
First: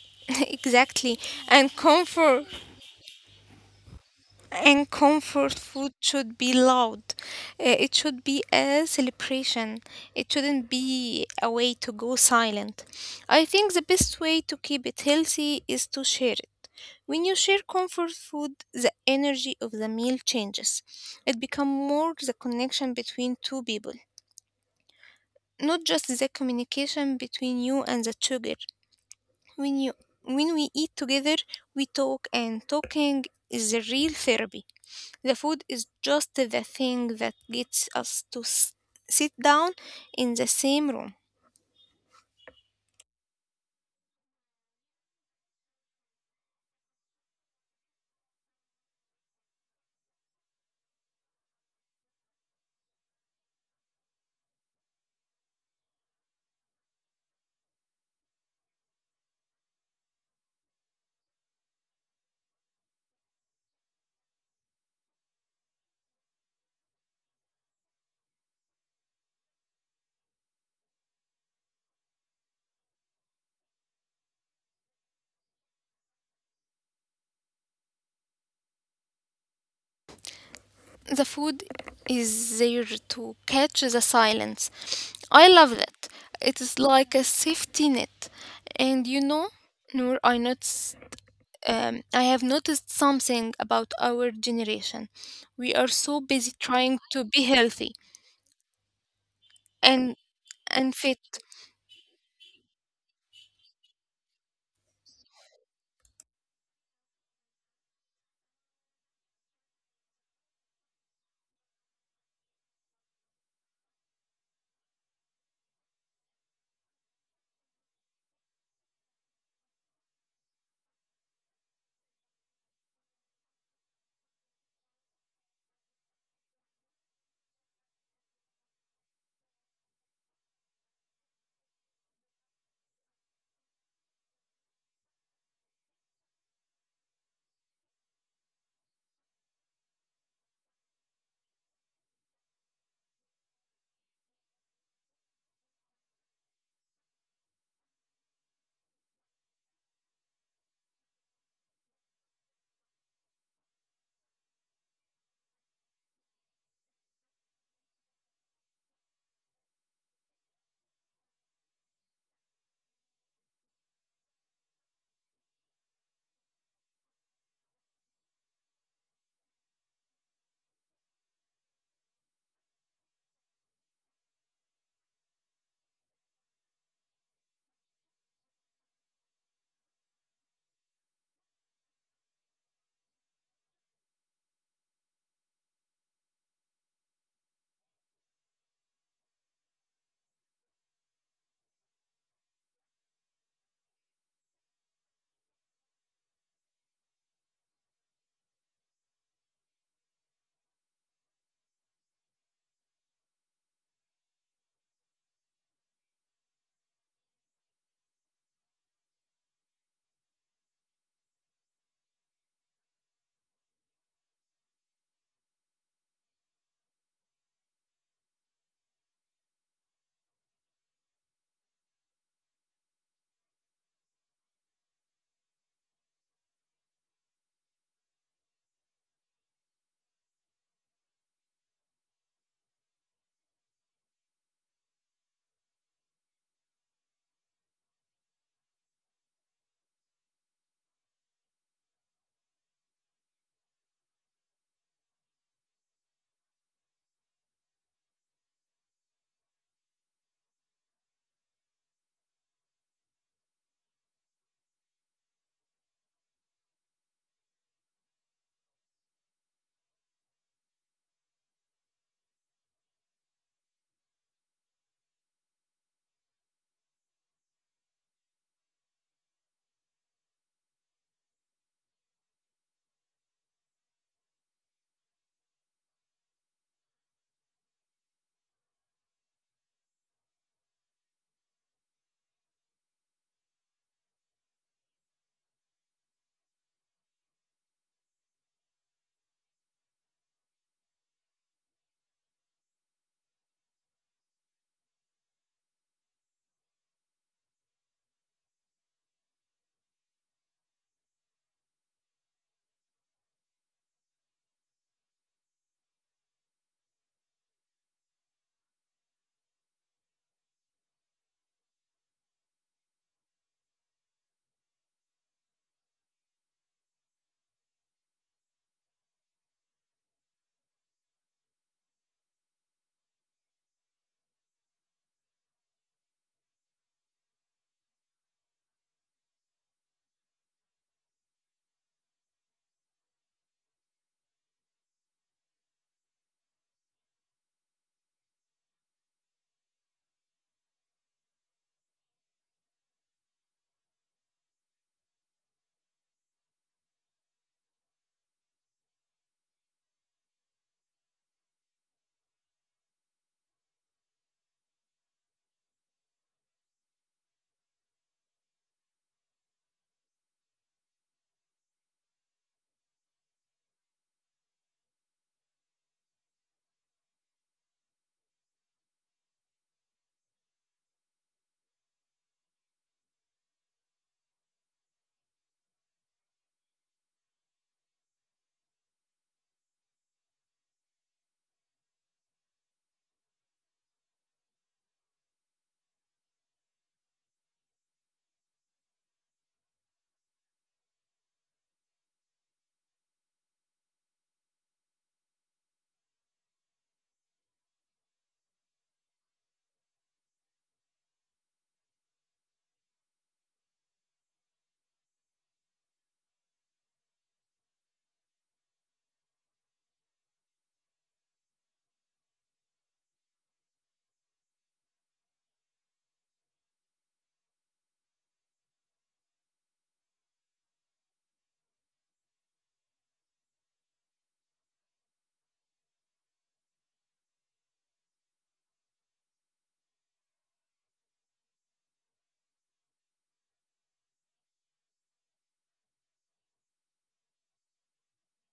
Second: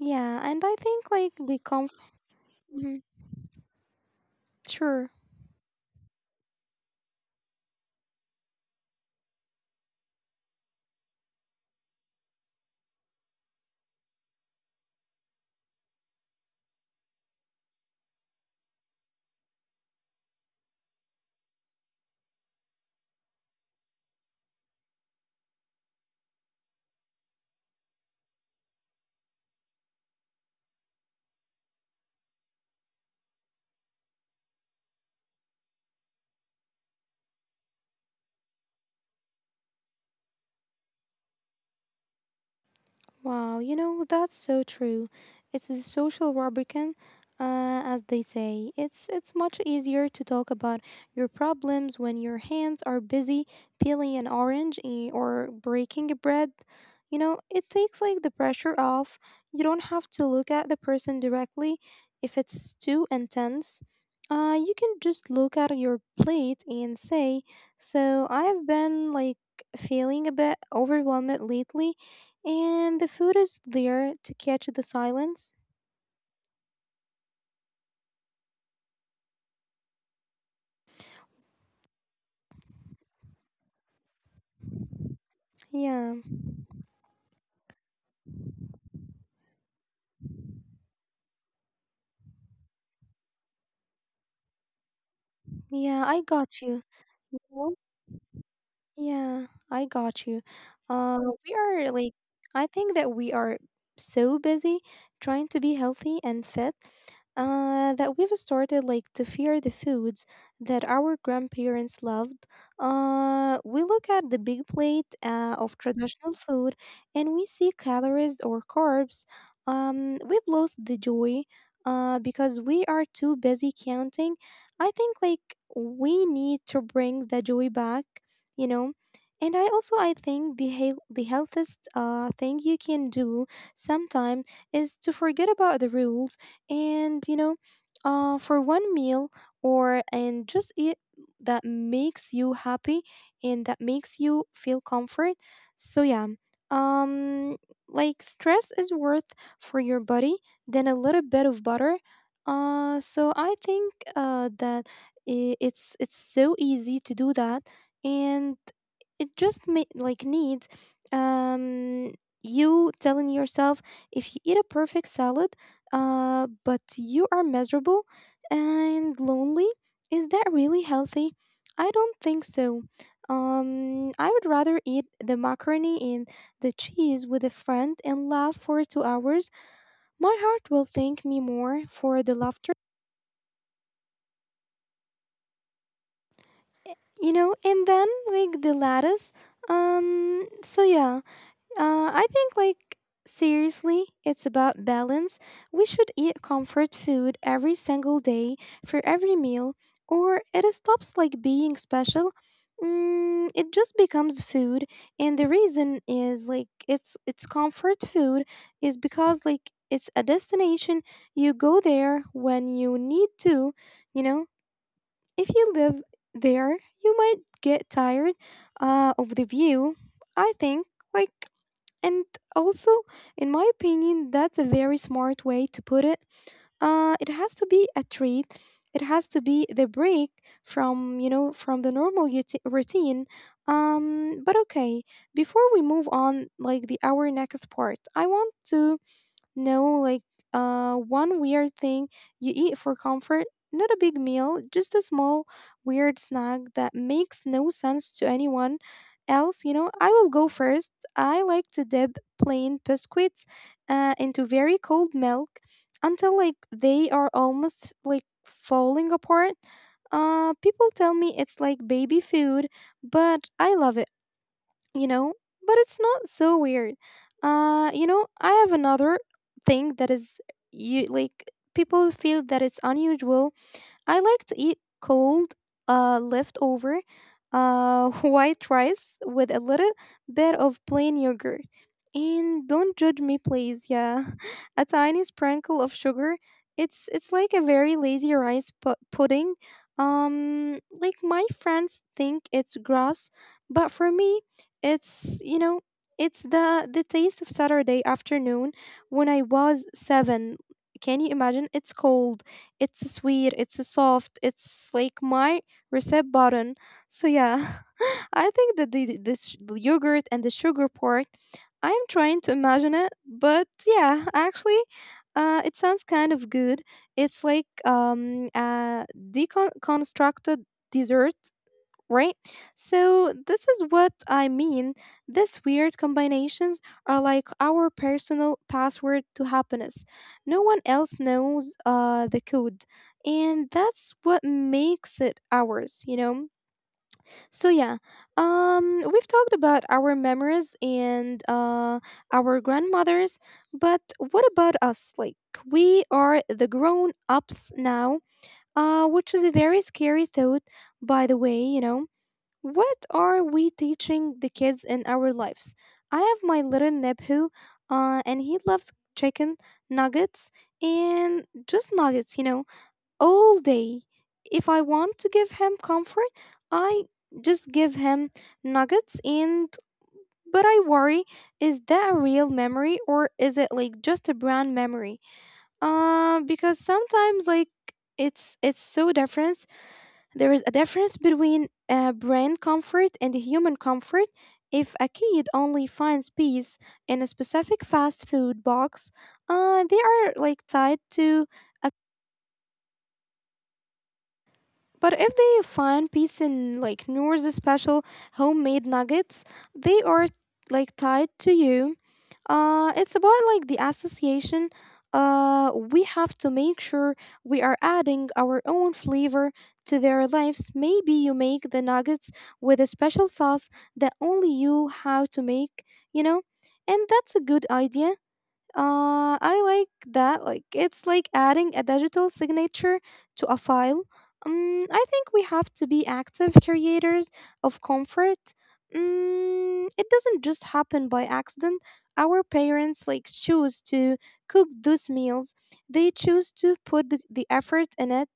A: Yeah, and I think
B: Exactly.
A: like the
B: and
A: comfort.
B: comfort and
A: Sure.
B: comfort food should be loud. It should be a celebration, it shouldn't be a way to go silent. I think the best way to keep it healthy is to share it. When you share comfort food, the energy of the meal changes. It becomes more the connection between two people, not just the communication between you and the sugar. When you when we eat together, we talk, and talking is the real therapy. The food is just the thing that gets us to sit down in the same room.
A: Wow, you know, that's so true. It's a social lubricant, as they say. It's much easier to talk about your problems when your hands are busy peeling an orange, or breaking a bread. You know, it takes like the pressure off. You don't have to look at the person directly if it's too intense. You can just look at your plate and say, "So I've been feeling a bit overwhelmed lately." And the food is there to catch the silence.
B: The food is there to catch the silence. I love that.
A: Yeah,
B: It is like a safety net. And you know, Noor, I have noticed something about our generation. We are
A: yeah,
B: so
A: I
B: busy
A: got you.
B: trying to be healthy
A: Yeah, I
B: and
A: got you.
B: and fit.
A: Uh, we are like, I think that we are so busy trying to be healthy and fit, that we've started like to fear the foods that our grandparents loved. We look at the big plate of traditional food and we see calories or carbs. We've lost the joy, because we are too busy counting. I think like we need to bring the joy back, you know. And I also, I think the the healthiest thing you can do sometime is to forget about the rules, and you know, for one meal or and just eat that makes you happy and that makes you feel comfort. So yeah, um like stress is worth for your body than a little bit of butter. So I think that it's so easy to do that, and it just like needs, um you telling yourself, if you eat a perfect salad, but you are miserable and lonely, is that really healthy? I don't think so. I would rather eat the macaroni and the cheese with a friend and laugh for 2 hours. My heart will thank me more for the laughter, you know, and then like the lattice. So yeah. I think, like, seriously, it's about balance. We should eat comfort food every single day for every meal, or it stops, like, being special. It just becomes food, and the reason is like it's comfort food is because like it's a destination. You go there when you need to, you know. If you live there, you might get tired of the view. I think like and also, in my opinion, that's a very smart way to put it. It has to be a treat. It has to be the break from, you know, from the normal routine. But okay, before we move on, like the our next part, I want to, no, like, one weird thing you eat for comfort, not a big meal, just a small weird snack that makes no sense to anyone else, you know. I will go first. I like to dip plain biscuits into very cold milk until like they are almost like falling apart. People tell me it's like baby food, but I love it, you know, but it's not so weird. You know, I have another thing that is, you like people feel that it's unusual. I like to eat cold, leftover, white rice with a little bit of plain yogurt. And don't judge me, please. Yeah, a tiny sprinkle of sugar. It's like a very lazy rice pudding. Like my friends think it's gross, but for me, it's, you know, it's the taste of Saturday afternoon when I was seven. Can you imagine? It's cold, it's sweet, it's soft, it's like my reset button. So yeah, I think that this yogurt and the sugar part, I'm trying to imagine it, but yeah, actually, it sounds kind of good. It's like, a deconstructed dessert, right? So this is what I mean. These weird combinations are like our personal password to happiness. No one else knows the code, and that's what makes it ours, you know. So yeah, we've talked about our memories and our grandmothers, but what about us? Like we are the grown ups now, which is a very scary thought, by the way. You know, what are we teaching the kids in our lives? I have my little nephew, and he loves chicken nuggets, and just nuggets, you know, all day. If I want to give him comfort, I just give him nuggets, and but I worry, is that a real memory or is it like just a brand memory? Because sometimes like it's so different. There is a difference between brand comfort and human comfort. If a kid only finds peace in a specific fast food box, they are like tied to a. But if they find peace in like Noor's special homemade nuggets, they are like tied to you. It's about like the association. We have to make sure we are adding our own flavor to their lives. Maybe you make the nuggets with a special sauce that only you how to make, you know? And that's a good idea. I like that. Like it's like adding a digital signature to a file. I think we have to be active creators of comfort. It doesn't just happen by accident. Our parents like choose to cook those meals. They choose to put the effort in it,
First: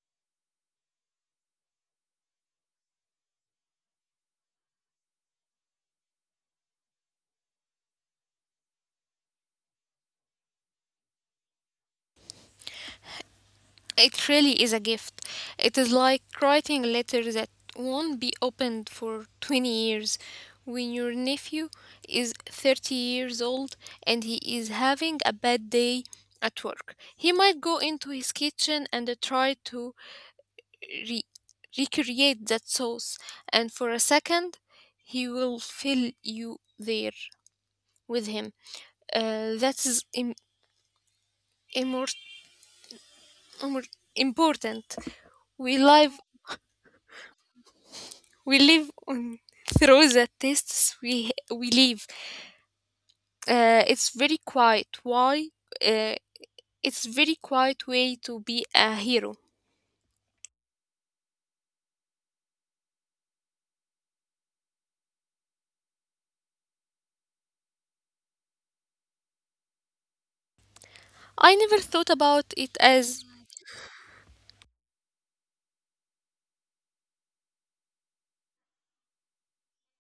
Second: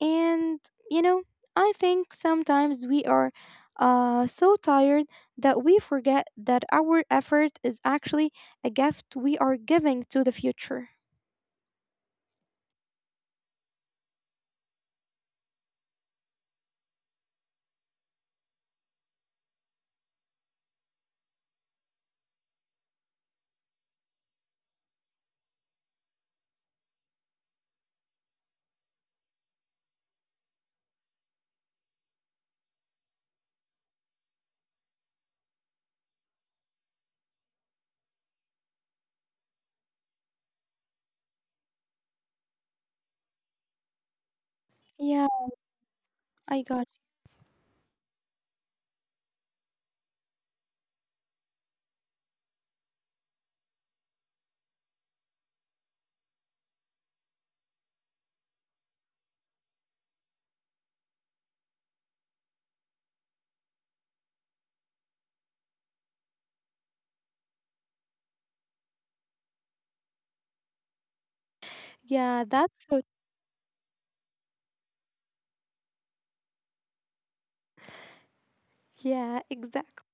A: and, you know, I think sometimes we are so tired that we forget that our effort is actually a gift we are giving to the future.
B: It really is a gift. It is like writing a letter that won't be opened for 20 years. When your nephew is 30 years old and he is having a bad day at work, he might go into his kitchen and try to re- recreate that sauce, and for a second, he will fill you there with him. That is immor- immor- important.
A: Yeah,
B: We live
A: I got.
B: we live on through the tests we live. It's very quiet. Why? Uh, it's very quiet way to be a hero. I never thought
A: Yeah,
B: about
A: that's
B: it
A: so.
B: as—
A: Yeah, exactly.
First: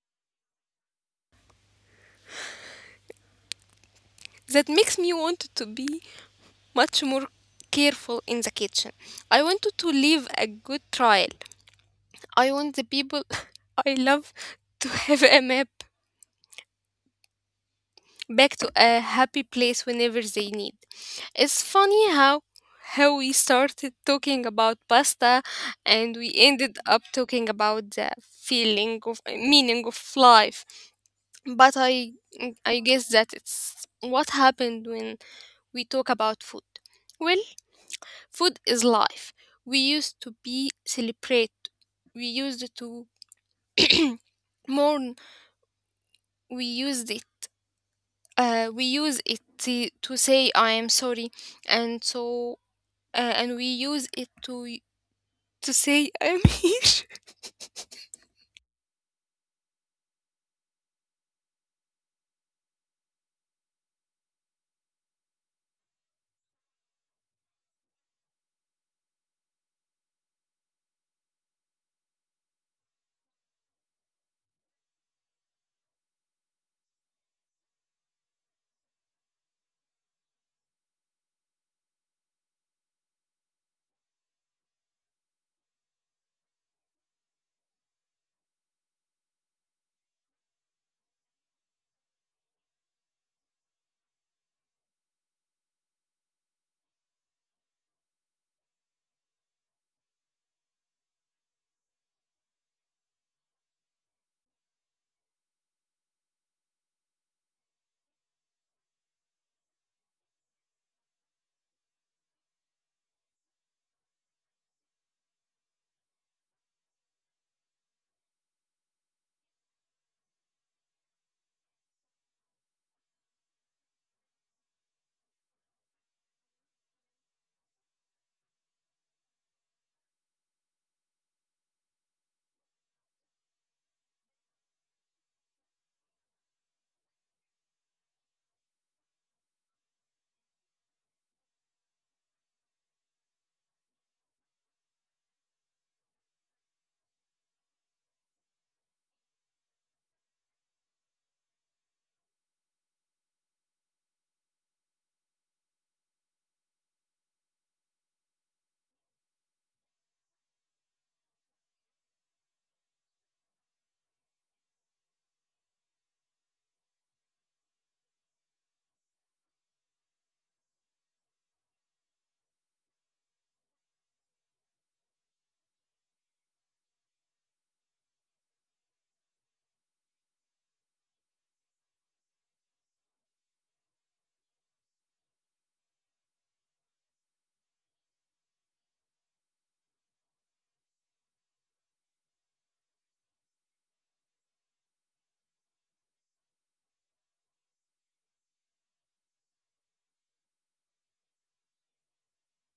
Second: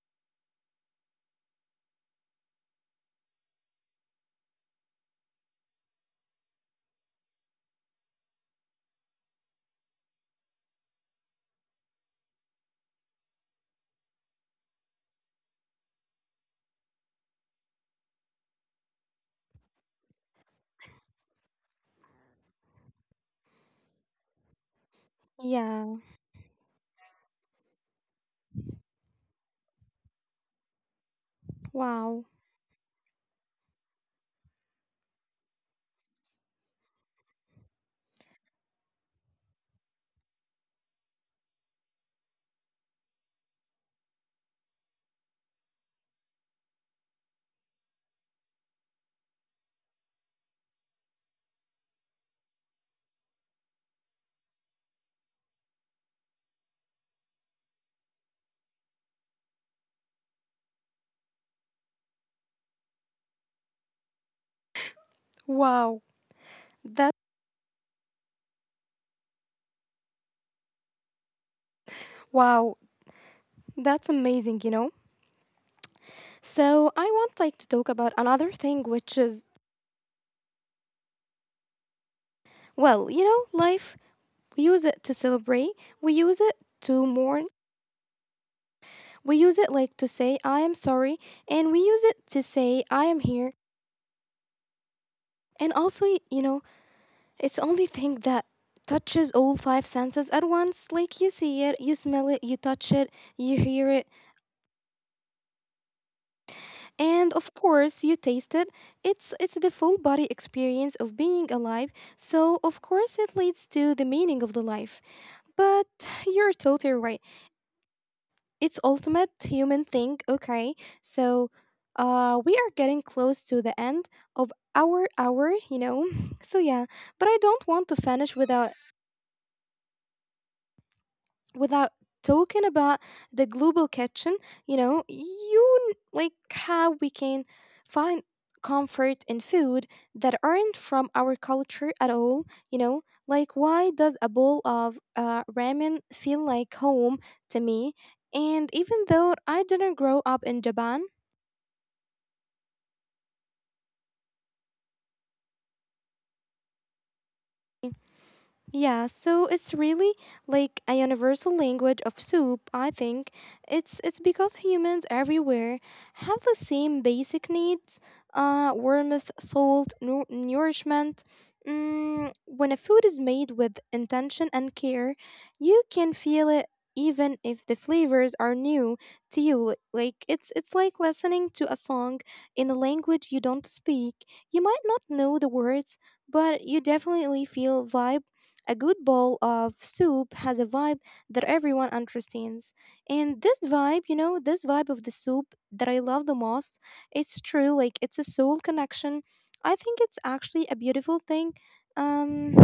B: That makes me want to be much more careful in the kitchen. I wanted to live a good trial. I want the people I love to have a map back to a happy place whenever they need. It's funny how we started talking about pasta
A: Yeah.
B: and we ended up talking about the feeling of meaning of life. But
A: Wow.
B: I guess that it's what happened when we talk about food. Well, food is life. We used to be celebrate. We used to mourn. We used it. We use it to say I am sorry, and so and we use it to— to say I'm here.
A: Wow. That wow. That's amazing, you know. So I want like to talk about another thing which is, well, you know, life. We use it to celebrate, we use it to mourn, we use it like to say I am sorry, and we use it to say I am here. And also, you know, it's only thing that touches all five senses at once. Like you see it, you smell it, you touch it, you hear it, and of course you taste it. It's the full body experience of being alive. So of course it leads to the meaning of the life. But you're totally right. It's ultimate human thing, okay? So we are getting close to the end of our hour, you know. So yeah, but I don't want to finish without talking about the global kitchen, you know, you like how we can find comfort in food that aren't from our culture at all, you know? Like why does a bowl of ramen feel like home to me? And even though I didn't grow up in Japan, yeah, so it's really like a universal language of soup, I think. It's because humans everywhere have the same basic needs, warmth, salt, nourishment. When a food is made with intention and care, you can feel it even if the flavors are new to you. Like it's like listening to a song in a language you don't speak. You might not know the words, but you definitely feel vibe. A good bowl of soup has a vibe that everyone understands. And this vibe, you know, this vibe of the soup that I love the most, it's true, like it's a soul connection. I think it's actually a beautiful thing. Um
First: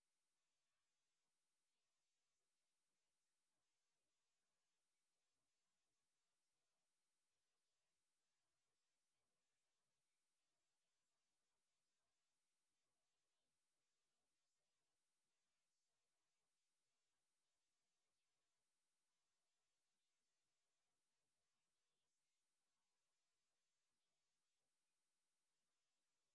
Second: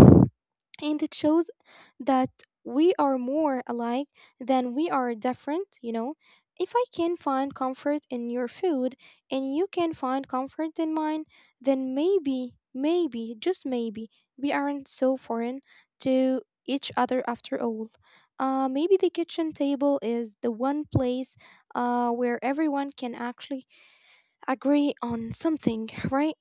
A: and it shows that we are more alike than we are different, you know. If I can find comfort in your food and you can find comfort in mine, then maybe, maybe, just maybe, we aren't so foreign to each other after all. Maybe the kitchen table is the one place where everyone can actually agree on something, right?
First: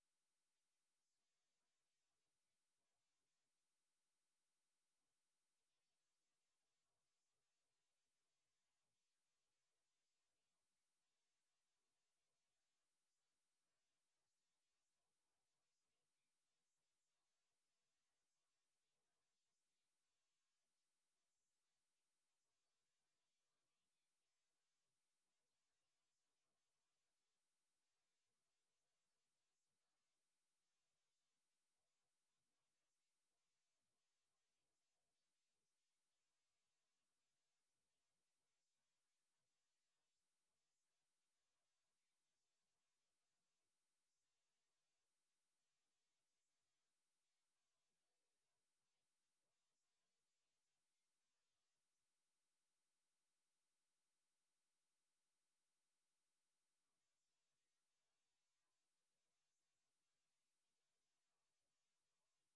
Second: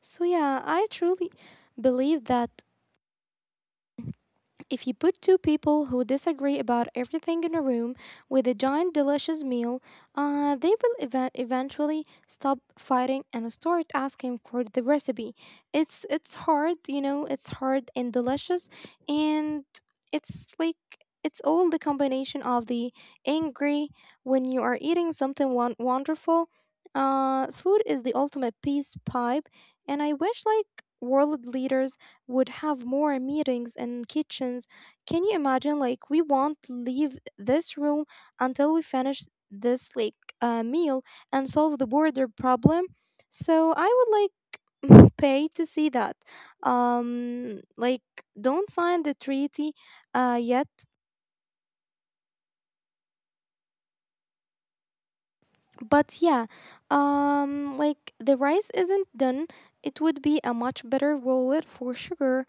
A: So yeah, I truly believe that if you put two people who disagree about everything in a room with a giant delicious meal, they will eventually stop fighting and start asking for the recipe. It's hard, you know, it's hard and delicious, and it's like it's all the combination of the angry when you are eating something wonderful. Food is the ultimate peace pipe, and I wish like world leaders would have more meetings and kitchens. Can you imagine? Like, we won't leave this room until we finish this like meal and solve the border problem. So I would like pay to see that. Like, don't sign the treaty yet, but yeah, like the rice isn't done, it would be a much better wallet for sugar.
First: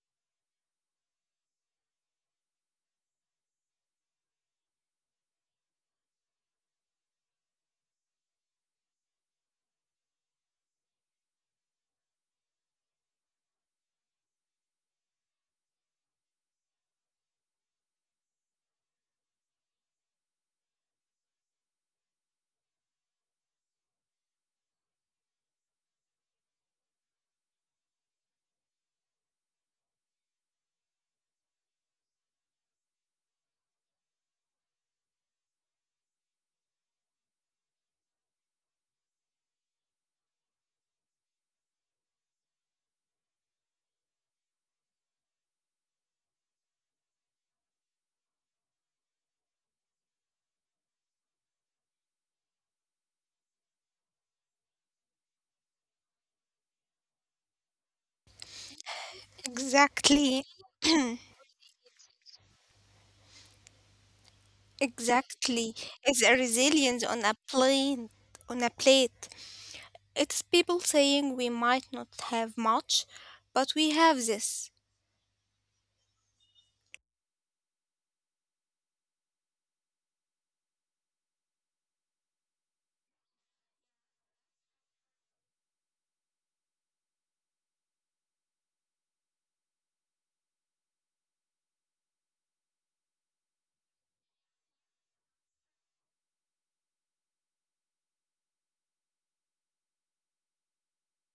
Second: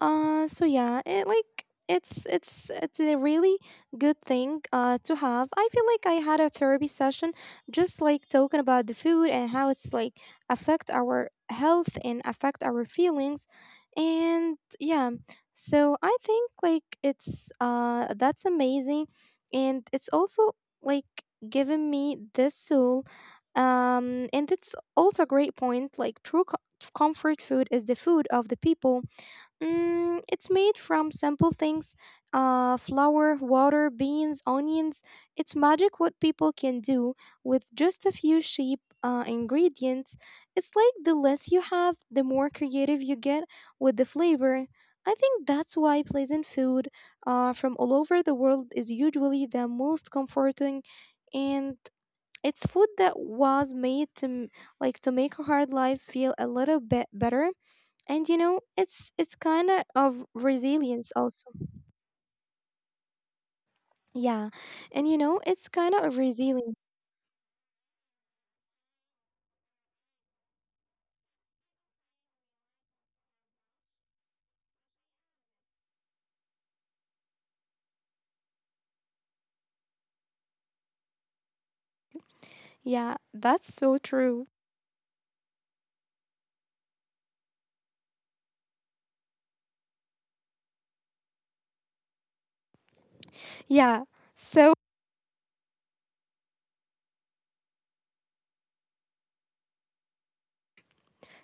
A: So yeah, it like it's a really good thing to have. I feel like I had a therapy session just like talking about the food and how it's like affect our health and affect our feelings, and yeah. So I think like it's that's amazing, and it's also like given me this soul. And it's also a great point. Like true comfort food is the food of the people. It's made from simple things, flour, water, beans, onions. It's magic what people can do with just a few cheap ingredients. It's like the less you have, the more creative you get with the flavor. I think that's why pleasant food from all over the world is usually the most comforting, and it's food that was made to like to make a hard life feel a little bit better, and you know it's kind of
B: Exactly,
A: resilience also. Yeah, and you know it's
B: exactly.
A: kind of
B: It's a
A: resilience.
B: resilience on a plate, on a plate. It's people saying, "We might not have much, but we have this."
A: Yeah, that's so true. Yeah. so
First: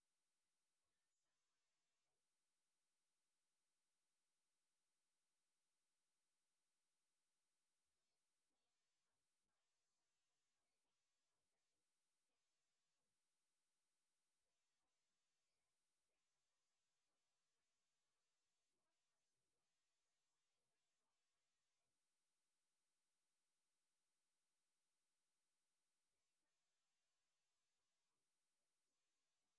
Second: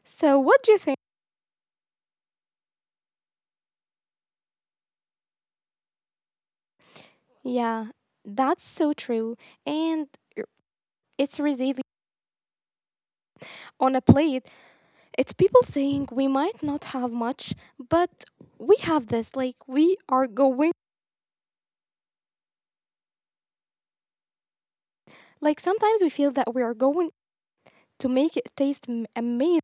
A: so what do you think? Yeah, that's so true. And r- it's resilient on a plate. It's people saying we might not have much, but we have this, like we are going, like sometimes we feel that we are going to make it taste amazing,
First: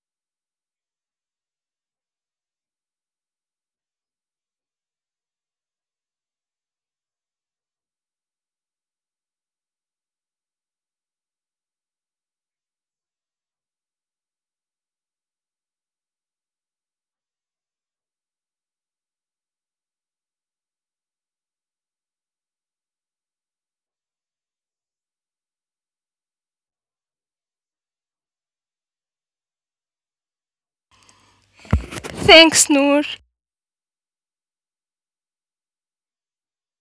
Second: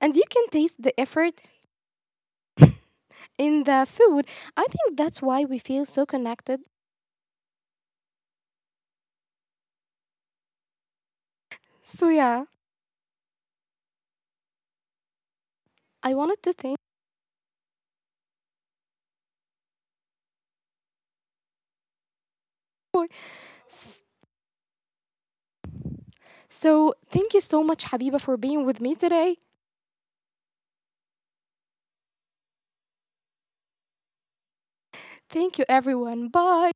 A: and you can taste the effort in the food. I think that's why we feel so connected. So yeah, I wanted to thank you. So thank you so much, Habiba, for being with me today.
B: Thanks, Noor.
A: Thank you, everyone. Bye.